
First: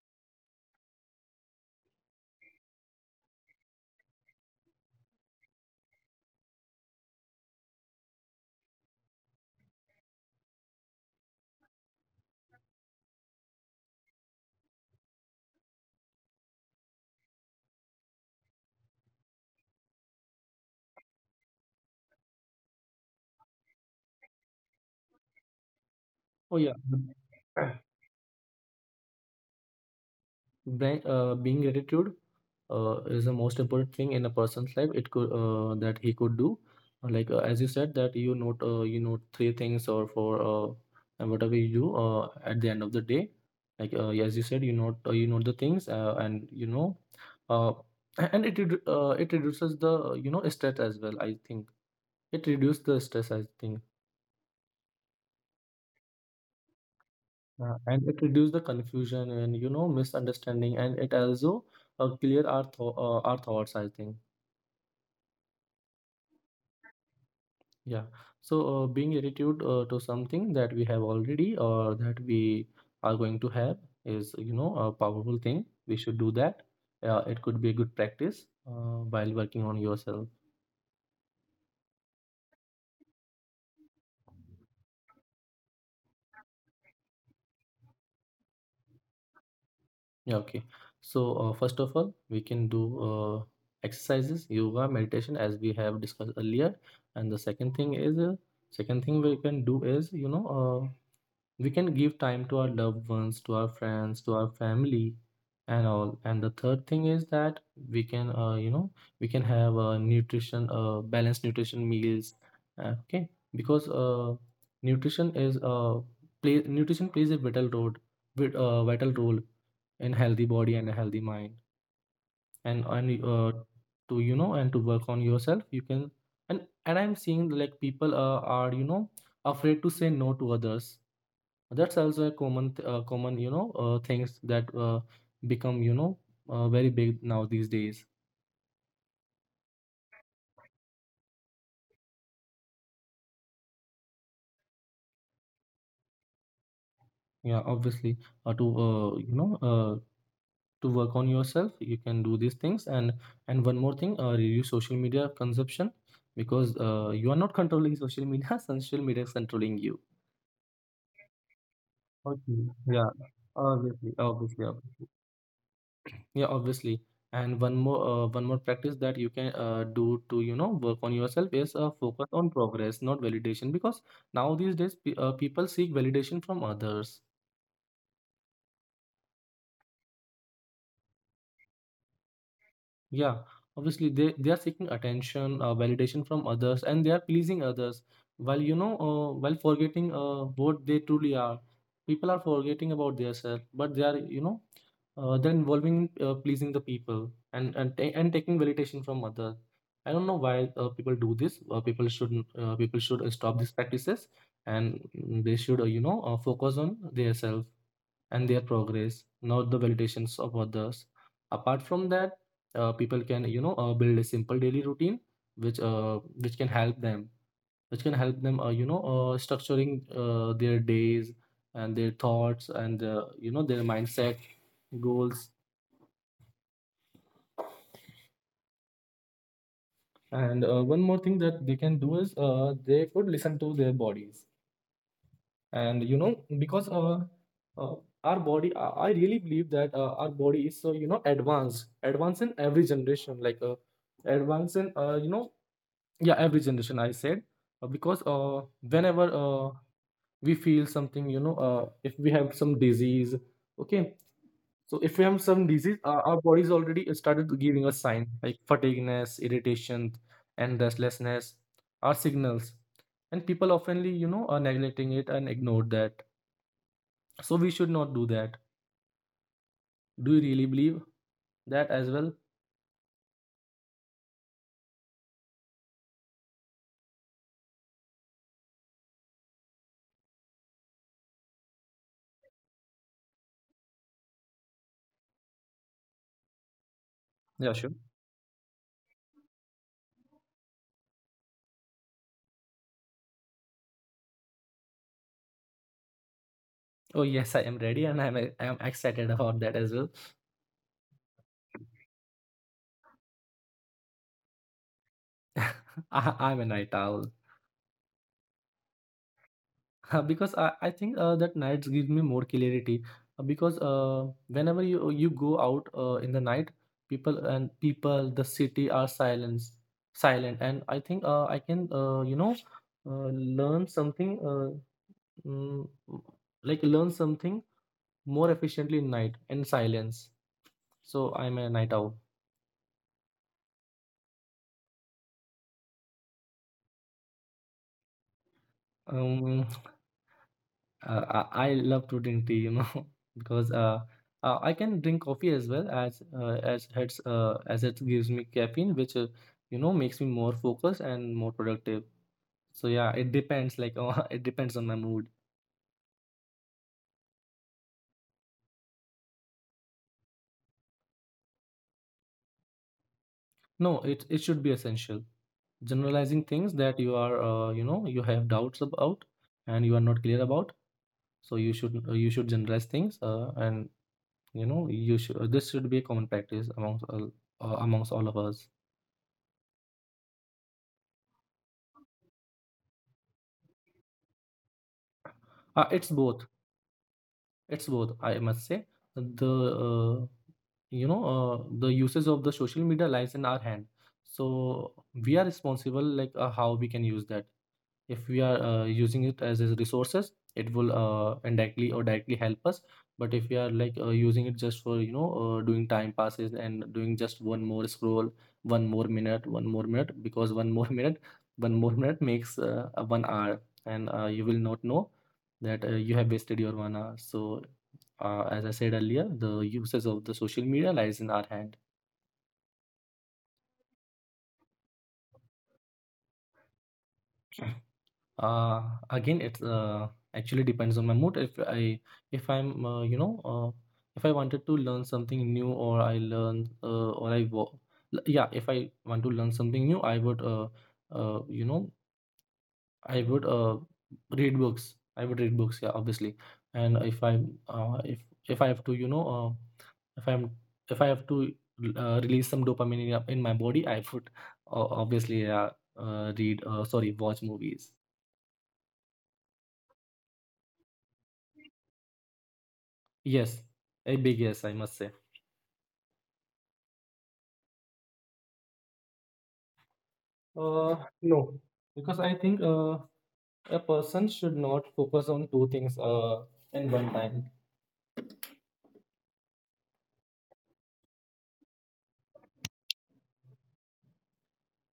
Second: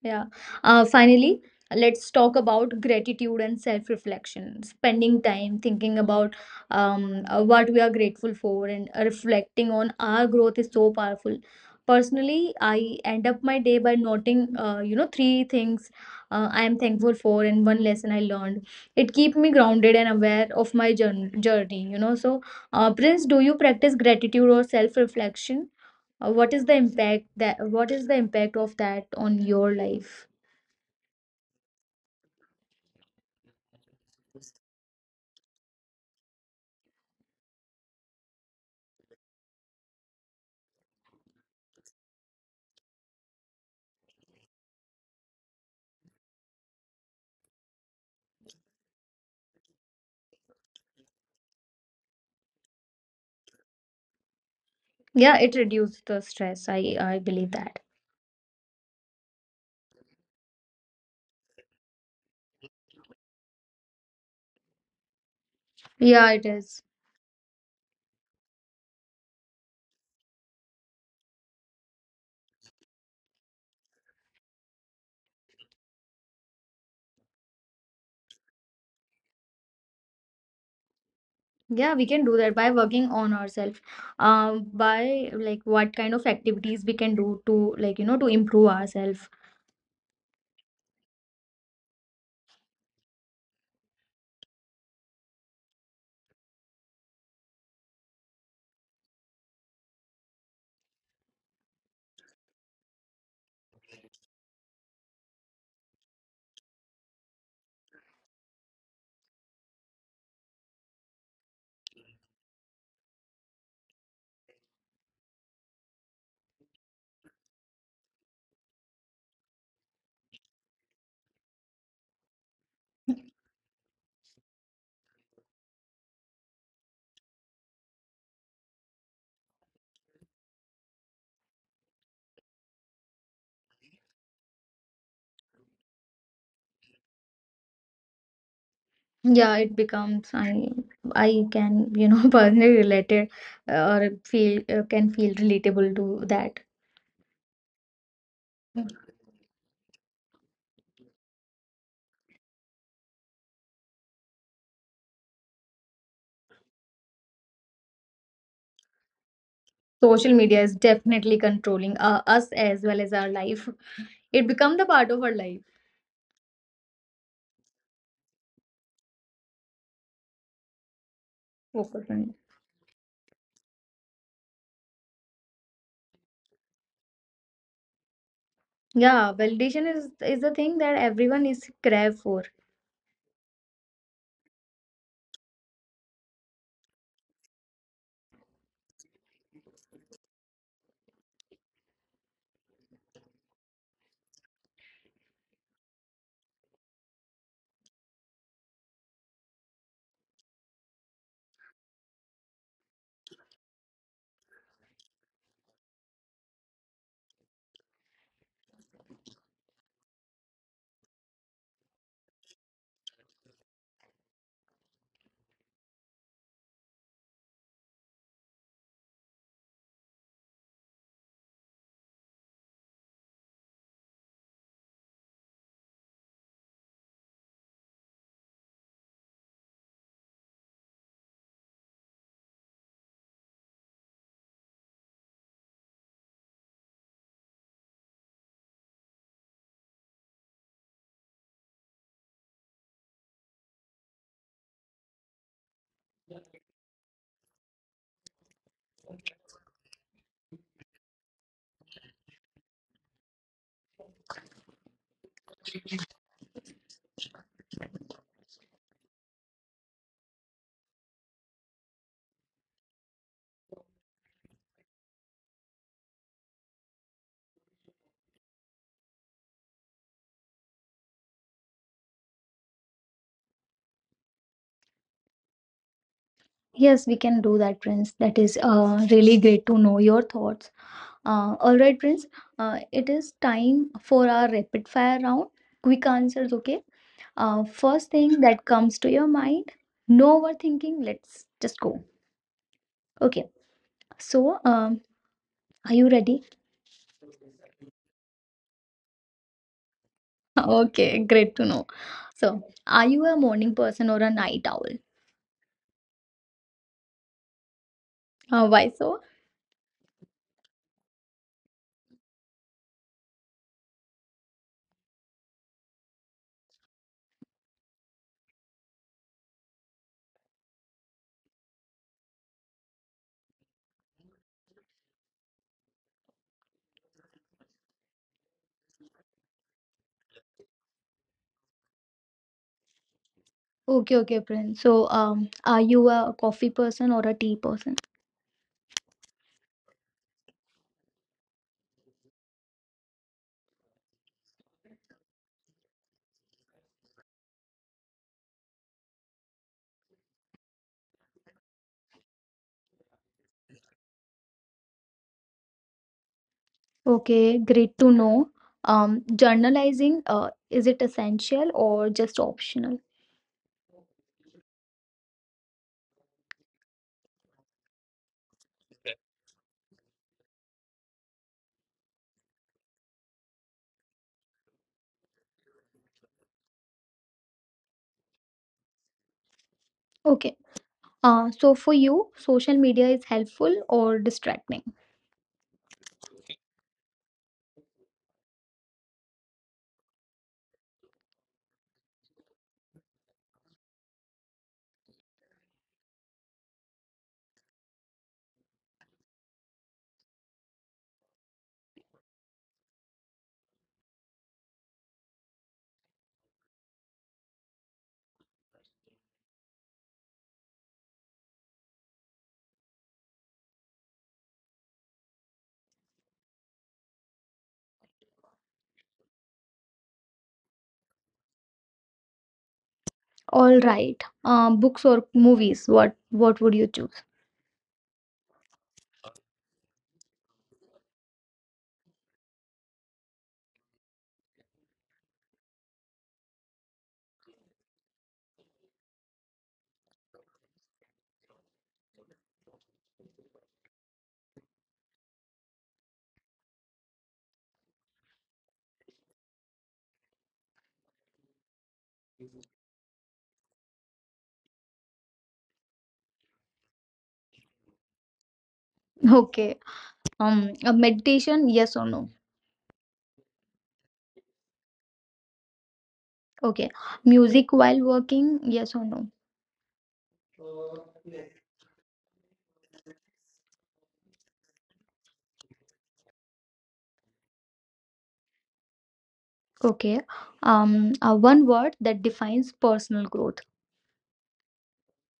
Yeah. Uh, finally, let's talk about gratitude and self reflection. Spending time thinking about, um, uh, what we are grateful for, and uh, reflecting on our growth is so powerful. Personally, I end up my day by noting, uh, you know, three things uh, I am thankful for, and one lesson I learned. It keeps me grounded and aware of my jour- journey, you know. So, uh, Prince, do you practice gratitude or self reflection? Uh, what Oh is yeah. the impact that what is the impact of that on your life? Brand, uh, being gratitude uh, is the most important thing in a person's life. It could, uh, that he could do, like, uh, as you said, that you note, uh, you note three things or four, uh, and whatever you do uh, at the end of the day. Like, uh, as you said, you note, uh, you note the things, uh, and you know, uh, and it redu- uh, it reduces the, you know, stress as well, I think. It reduces the stress, I think. Yeah, it reduces the stress. I I believe Yeah, that. and it reduces the confusion and, you know, misunderstanding, and it also uh, clear our tho uh, our thoughts, I think, Yeah, it is. yeah. So uh, being attitude uh, to something that we have already, or that we are going to have, is, you know, a powerful thing. We should do that. Uh, it could be a good practice uh, while working on yourself. Yeah, we can do that by working on ourselves. Um, by, like, what kind of activities we can do to, like, you know, to improve ourselves. Yeah, okay. So, uh, first of all, we can do uh, exercises, yoga, meditation, as we have discussed earlier. And the second thing is, uh, second thing we can do is, you know, uh, we can give time to our loved ones, to our friends, to our family and all. And the third thing is that we can, uh, you know we can have a nutrition uh, balanced nutrition meals. Uh, okay, because uh, nutrition is uh, play, nutrition plays a vital role with, uh, vital role in healthy body and a healthy mind. And and uh, to, you know, and to work on yourself you can, and and I'm seeing like people uh, are, you know, afraid to say no to others. That's also a common, th- uh, common, you know, uh, things that uh, become, you know, uh, very big now these days. Yeah, it becomes I I can you know personally related uh, or feel uh, can feel relatable to that. Yeah, obviously, uh, to uh, you know, uh, to work on yourself, you can do these things. And and one more thing, uh, reduce social media consumption, because uh, you are not controlling social media, social media is controlling you. Social media is definitely controlling uh, Okay. us as well Yeah, as our life. obviously, It obviously, becomes the obviously. part of our life. Yeah, obviously. And one more uh, one more practice that you can uh, do to you know work on yourself is uh, Focus focus on. on progress, not validation. Because now these days pe- uh, people seek validation from others. Yeah, validation is is the thing that everyone is crave for. Yeah, obviously they, they are seeking attention, uh, validation from others, and they are pleasing others while you know uh, while forgetting uh, what they truly are. People are forgetting about themselves, but they are you know uh, they're involving in uh, pleasing the people and and ta- and taking validation from others. I don't know why uh, people do this. Uh, people should uh, people should uh, stop these practices and mm, they should uh, you know uh, focus on themselves and their progress, not the validations of others. Apart from that, uh, people can you know uh, build a simple daily routine which uh, which can help them, which can help them uh, you know uh, structuring uh, their days and their thoughts and uh, you know their mindset goals. And uh, one more thing that they can do is uh, they could listen to their bodies and you know because uh, uh, our body i I really believe that uh, our body is so you know advanced advanced in every generation, like uh, advanced in uh, you know yeah, every generation I said, uh, because uh, whenever uh, we feel something, you know uh, if we have some disease, okay, so if we have some disease, uh, our body's already started giving us sign like fatigueness, irritation, and restlessness are signals, and people oftenly you know are neglecting it and ignore that, so we should not do that. Do you really believe that as well? Yes, we can do that, Prince. That is uh, really great to know your thoughts. Uh, all right, Prince. Uh, it is time for our rapid fire round. Quick answers, okay? Uh, Yeah, sure. First thing that comes to your mind. No overthinking. Let's just go. Okay. So, um, are you ready? Oh yes, I am ready and I'm I am excited about that as well. Okay, great to know. So, are you a morning person or a night owl? I, I'm a night owl. Uh, why so? Because I, I think uh, that nights give me more clarity. Uh, because uh, whenever you you go out uh, in the night, people and people the city are silence silent, and I think uh, I can uh, you know uh, learn something uh, mm, like learn something more efficiently in night in silence. So I'm a night owl. Okay, okay, Prince. So, um, are you a coffee person or a tea person? Um, uh, I I love to drink tea, you know, because uh, uh, I can drink coffee as well, as uh, as it's uh, as it gives me caffeine, which uh, you know makes me more focused and more productive. So yeah, it depends. Like uh, it depends on my mood. Okay, great to know. Um, journalizing, uh, is it essential or just optional? No, it it should be essential. Generalizing things that you are uh, you know you have doubts about and you are not clear about. So you should uh, you should generalize things uh, and you know, you should. uh, This should be a common practice amongst all, uh, amongst all of us. Okay. Uh, so for you, social media is helpful or distracting? Uh, it's both. It's both. I must say the uh, you know uh, the uses of the social media lies in our hand. So we are responsible like uh, how we can use that. If we are uh, using it as a resources, it will uh, indirectly or directly help us, but if we are like uh, using it just for you know uh, doing time passes and doing just one more scroll, one more minute, one more minute, because one more minute, one more minute makes uh, a one hour, and uh, you will not know that uh, you have wasted your one hour. So uh, as I said earlier, the uses of the social media lies in our hand. All right. Um, books or movies? What what would you choose? Uh, Again, it uh, actually depends on my mood. If I, if I'm uh, you know uh, if I wanted to learn something new, or I learn uh, or I wo- l- yeah, if I want to learn something new, I would uh, uh, you know I would uh, read books. I would read books, yeah obviously. And if I, uh, if if I have to you know uh, if I'm if I have to uh, release some dopamine in, in my body, I would uh, obviously uh, uh, read uh, sorry, watch movies. Okay. Um, a meditation, yes or no? Yes, a big yes, I must say. Okay. Music while working, yes or no? Uh, no, because I think uh, a person should not focus on two things uh, in one time. Okay. Um, uh, one word that defines personal growth.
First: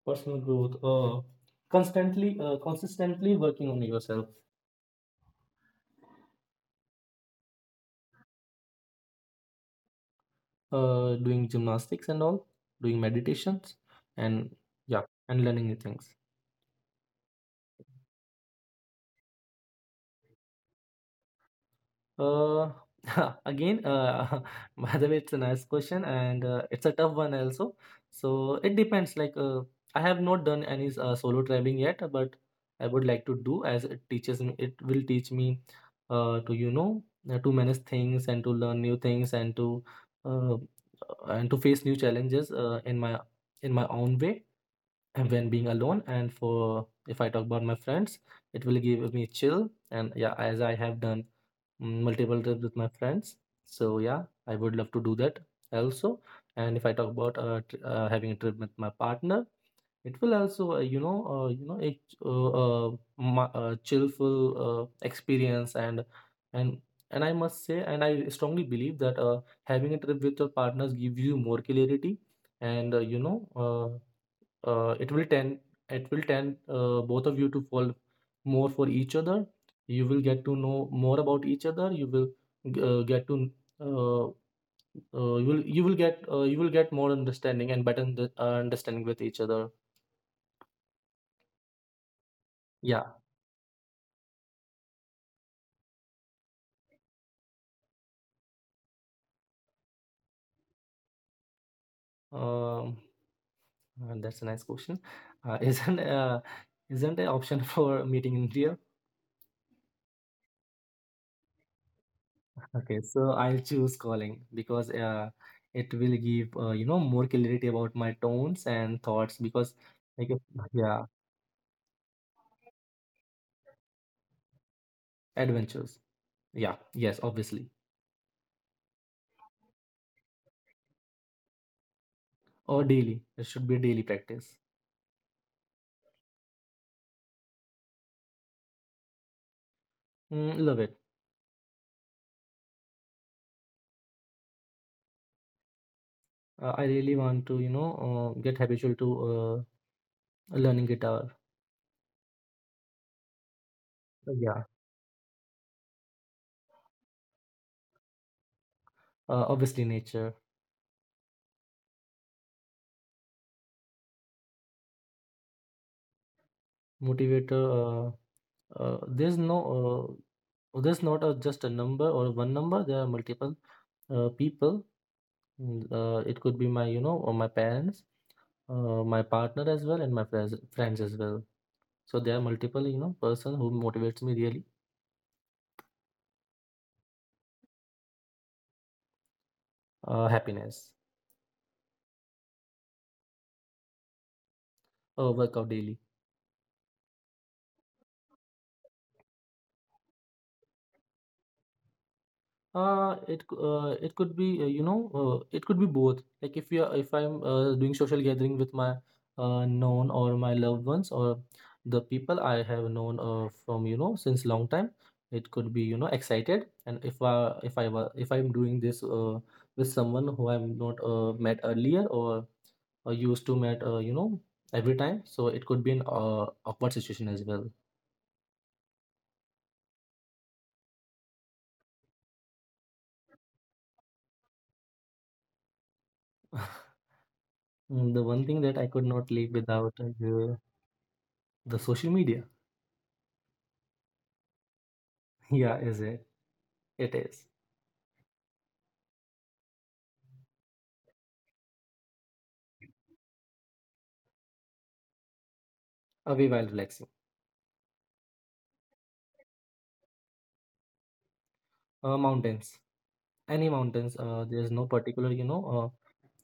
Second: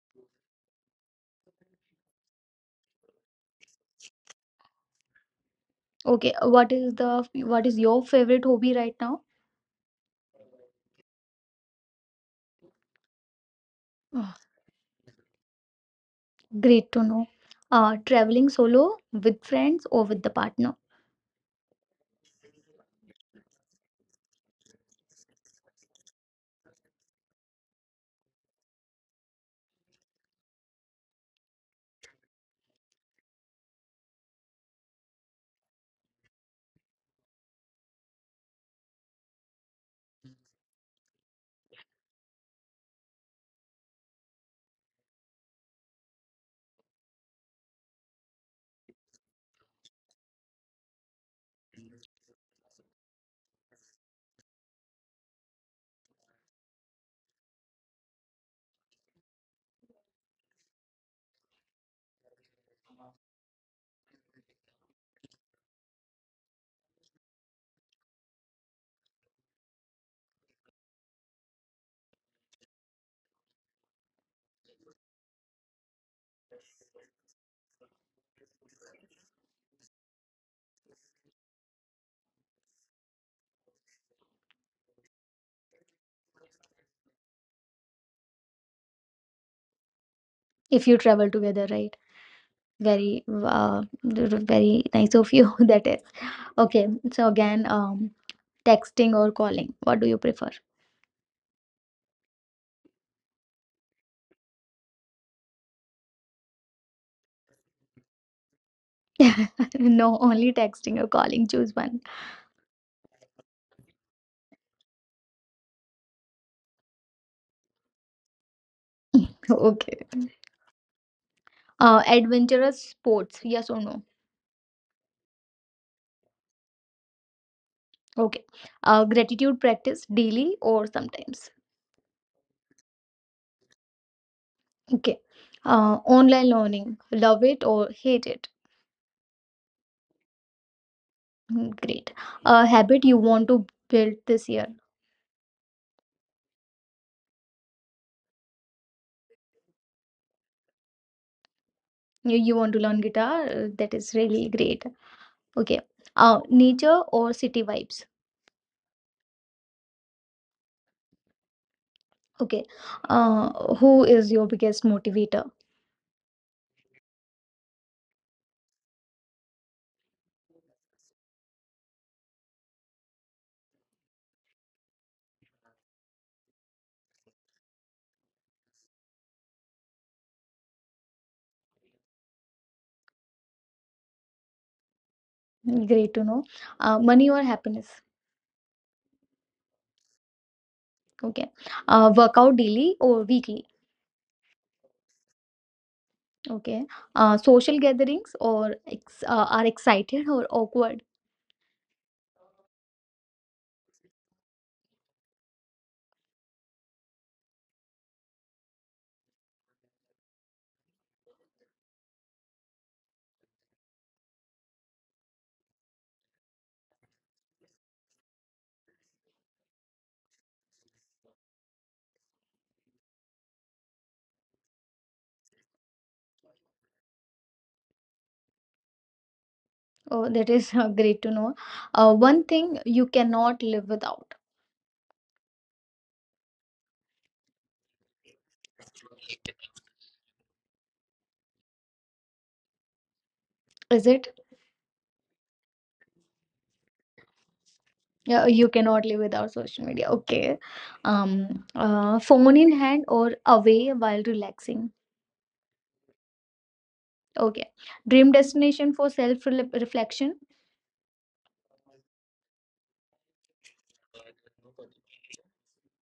Personal growth, uh, constantly, uh, consistently working on yourself, Okay, uh, what is the what is your favorite hobby right now? uh, doing gymnastics and all, doing meditations, Oh, and yeah, and learning new things. great to know. Uh, traveling solo with friends or with the partner. Uh, again, uh, by the way, it's a nice question, and uh, it's a tough one also. So it depends. Like, uh, I have not done any uh, solo traveling yet, but I would like to do, as it teaches me. It will teach me uh, to you know uh, to manage things and to learn new things and to uh, and to face new challenges uh, in my, in my own way and when being alone. And for, if I talk about my friends, it will give me chill. And yeah, as I have done mm, multiple trips with my friends. So yeah, I would love to do that also. And if I talk about uh, tr- uh, having a trip with my partner, it will also uh, you know uh, you know a ch- uh, uh, ma- uh, chillful uh, experience, and and and I must say, and I strongly believe that uh, having a trip with your partners gives you more clarity, and uh, you know uh, uh, it will tend it will tend uh, both of you to fall more for each other. You will get to know more about each other. You will uh, get to uh, uh, you will you will get uh, you will get more understanding and better under- uh, understanding with each other. If you travel together, right? Yeah. Very uh, very nice of you. That is okay. So again, um, texting or calling. What do you prefer? um, uh, that's a nice question, uh, isn't uh, isn't an option for meeting in real. No, only texting or calling. Choose one. Okay, so I'll choose calling, because uh, it will give uh, you know more clarity about my tones and thoughts, because like if- Okay. yeah. Uh, adventurous sports. Yes or no? Adventures. Yeah, yes, obviously. Okay. Uh, gratitude practice daily or sometimes. Or daily. It should be a daily practice. Okay. Uh, online learning. Love it or hate it. Mm, love it. Mm, great. A habit you want to build this year. Uh, I really want to, you know, uh, get habitual to uh, learning guitar. You, you want to learn guitar. uh, That is Yeah. really great. Okay. Uh, nature or city vibes. Uh, obviously, nature. Okay. Uh, who is your biggest motivator? Motivator. Uh, uh, there's no, uh, there's not a, just a number or one number. There are multiple uh, people. Mm, Uh, it could be my, you know, or my parents, uh, my partner as well, and my friends, friends as well. So there are multiple, you know, person who motivates me really. Mm, great to know. Uh, money or happiness. Uh, happiness. Okay. Uh, workout daily or weekly. Uh, workout daily? Okay. Uh, social gatherings or ex- uh, are excited or awkward? Uh, it cou- uh, it could be uh, you know uh, it could be both. Like if you are, if I'm uh, doing social gathering with my uh, known or my loved ones, or the people I have known uh, from you know since long time, it could be, you know, excited. And if I, if I were if I'm doing this uh, with someone who I'm not uh, met earlier, or, or used to met uh, you know every time, so it could be an uh, awkward situation as well. Oh, that is uh, great to know. Uh, one thing you cannot live without, Mm, The one thing that I could not live without. The social media? is it? Yeah, is it? It is. Yeah, uh, you cannot live without social media. Okay. Um, uh, phone in hand or away while relaxing. Away while relaxing. Okay. Dream destination for self reflection. Uh, mountains. Any mountains. Uh, there's no particular, you know,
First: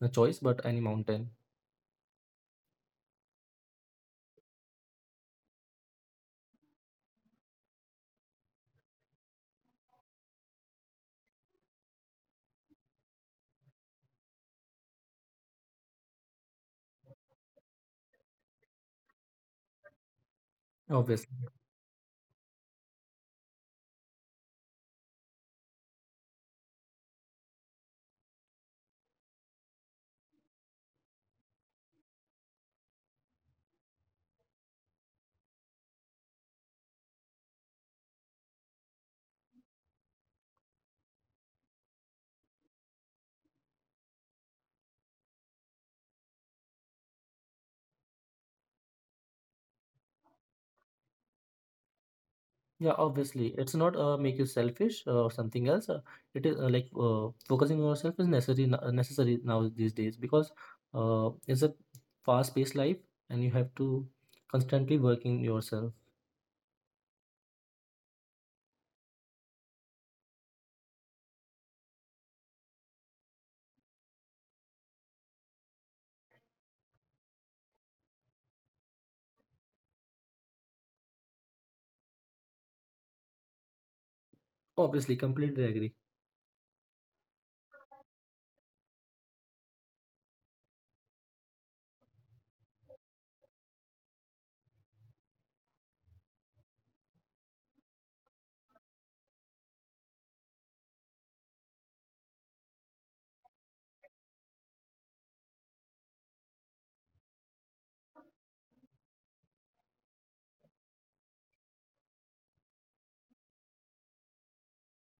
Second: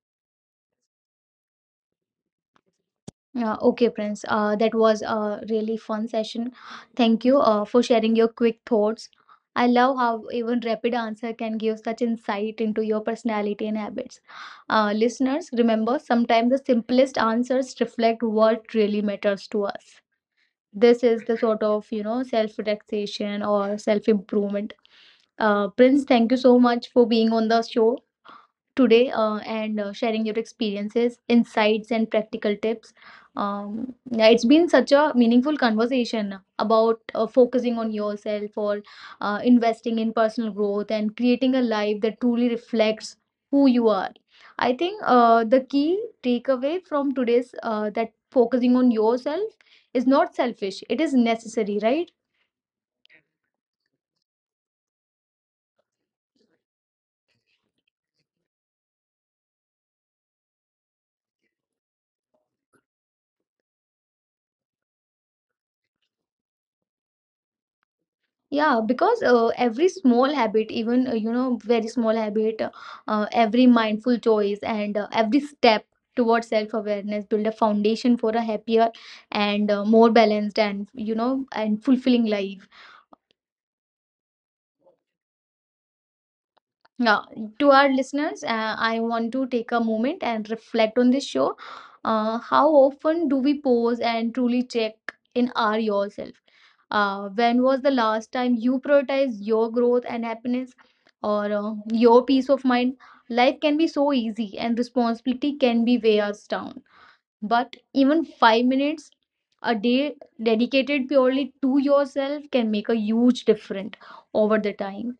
uh, choice, but any mountain. Uh, okay, Prince. Uh, that was a really fun session. Thank you uh, for sharing your quick thoughts. I love how even rapid answer can give such insight into your personality and habits. Uh, listeners, remember sometimes the simplest answers reflect what really matters to us. This is Obviously. the sort of you know self relaxation or self improvement. Uh, Prince, thank you so much for being on the show today uh, and uh, sharing your experiences, insights, and practical tips. Um, yeah, it's been such a meaningful conversation about uh, focusing on yourself or uh, investing in personal growth and creating a life that truly reflects who you are. I think uh, the key takeaway from today's uh, that focusing on yourself is not selfish; it is necessary, right? Yeah, obviously. It's not uh, make you selfish uh, or something else. Uh, it is uh, like uh, focusing on yourself is necessary n- uh, necessary now these days, because uh, it's a fast-paced life and you have to constantly working yourself. Yeah, because uh, every small habit, even uh, you know, very small habit, uh, every mindful choice and uh, every step towards self-awareness build a foundation for a happier and uh, more balanced and you know and fulfilling life. Obviously, completely agree. Now, to our listeners, uh, I want to take a moment and reflect on this show. Uh, how often do we pause and truly check in our yourself? Uh, when was the last time you prioritized your growth and happiness or uh, your peace of mind? Life can be so easy and responsibility can be weigh us down. But even five minutes a day dedicated purely to yourself can make a huge difference over the time.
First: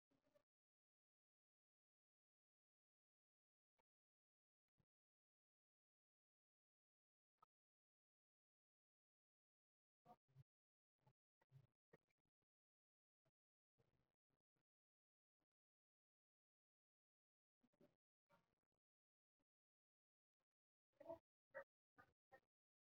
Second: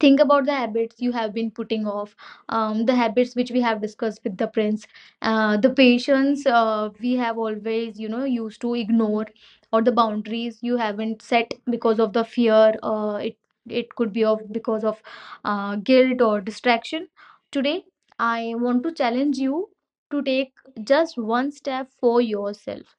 Think about the habits you have been putting off, um, the habits which we have discussed with the prince, uh, the patience uh, we have always you know used to ignore, or the boundaries you haven't set because of the fear. Uh, it it could be of because of uh, guilt or distraction. Today I want to challenge you to take just one step for yourself,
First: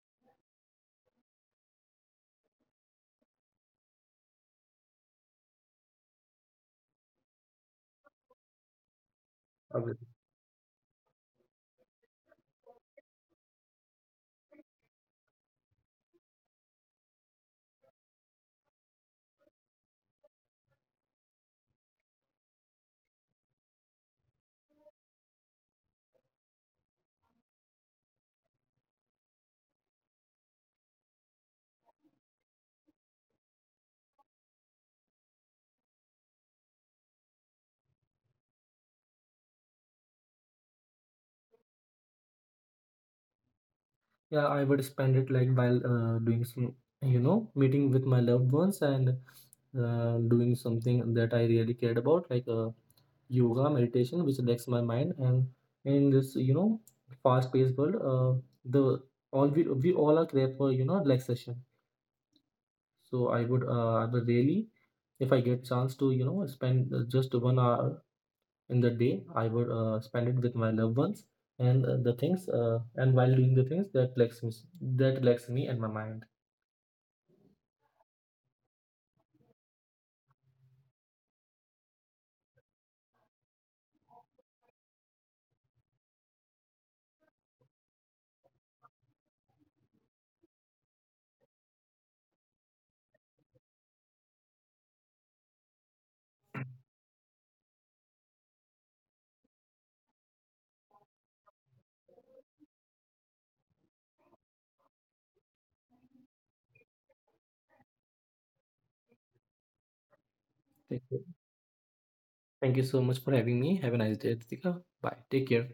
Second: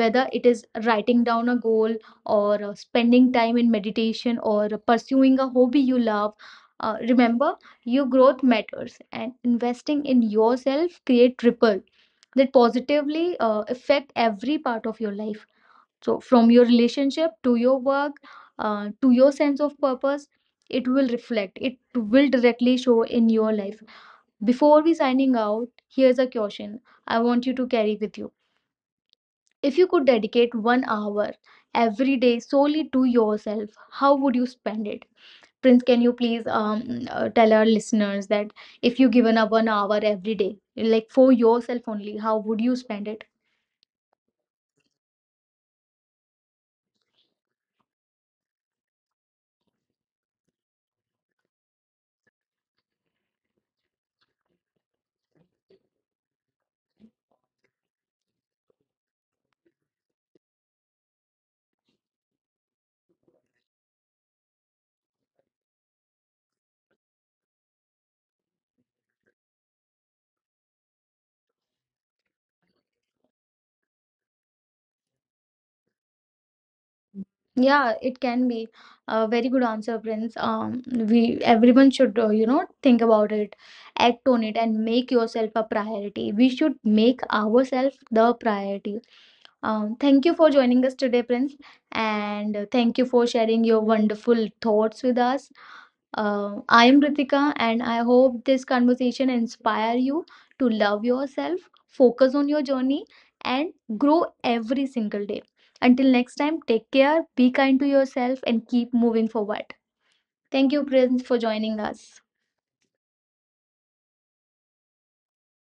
whether it is writing down a goal or uh, spending time in meditation or pursuing a hobby you love. Uh, remember, your growth matters, and investing Obviously. in yourself create ripple that positively uh, affect every part of your life. So, from your relationship to your work uh, to your sense of purpose, it will reflect. It will directly show in your life. Before we signing out, here's a question I want you to carry with you. If you could dedicate one hour every day solely to yourself, how would you spend it? Prince, can you please um, uh, tell our listeners that if you given up one hour every day, like for yourself only, how would you spend it? Yeah, I would spend it like while uh, doing some, you know, meeting with my loved ones, and uh, doing something that I really cared about, like uh, yoga, meditation, which relax my mind. And in this, you know, fast-paced world, uh, the, all we we all are craved for, you know, relaxation. So I would, uh, I would really, if I get chance to, you know, spend uh, just one hour in the day, I would uh, spend it with my loved ones, and uh, the things, uh, and while doing the things that relax me, that relax me and my mind. Yeah, it can be a very good answer, Prince. Um, we everyone should uh, you know think about it, act on it, and make yourself a priority. We should make ourselves the priority. Um, thank you for joining us today, Prince, and uh, thank you for sharing your wonderful thoughts with us. Uh, I am Ritika, and I hope this conversation inspire you to love yourself, focus on your journey, and grow every single day. Until next time, take care, be kind to yourself, and keep moving forward. Thank you, Thank Prince, you, for joining us. thank you so much for having me. Have a nice day, Ritika. Bye, take care.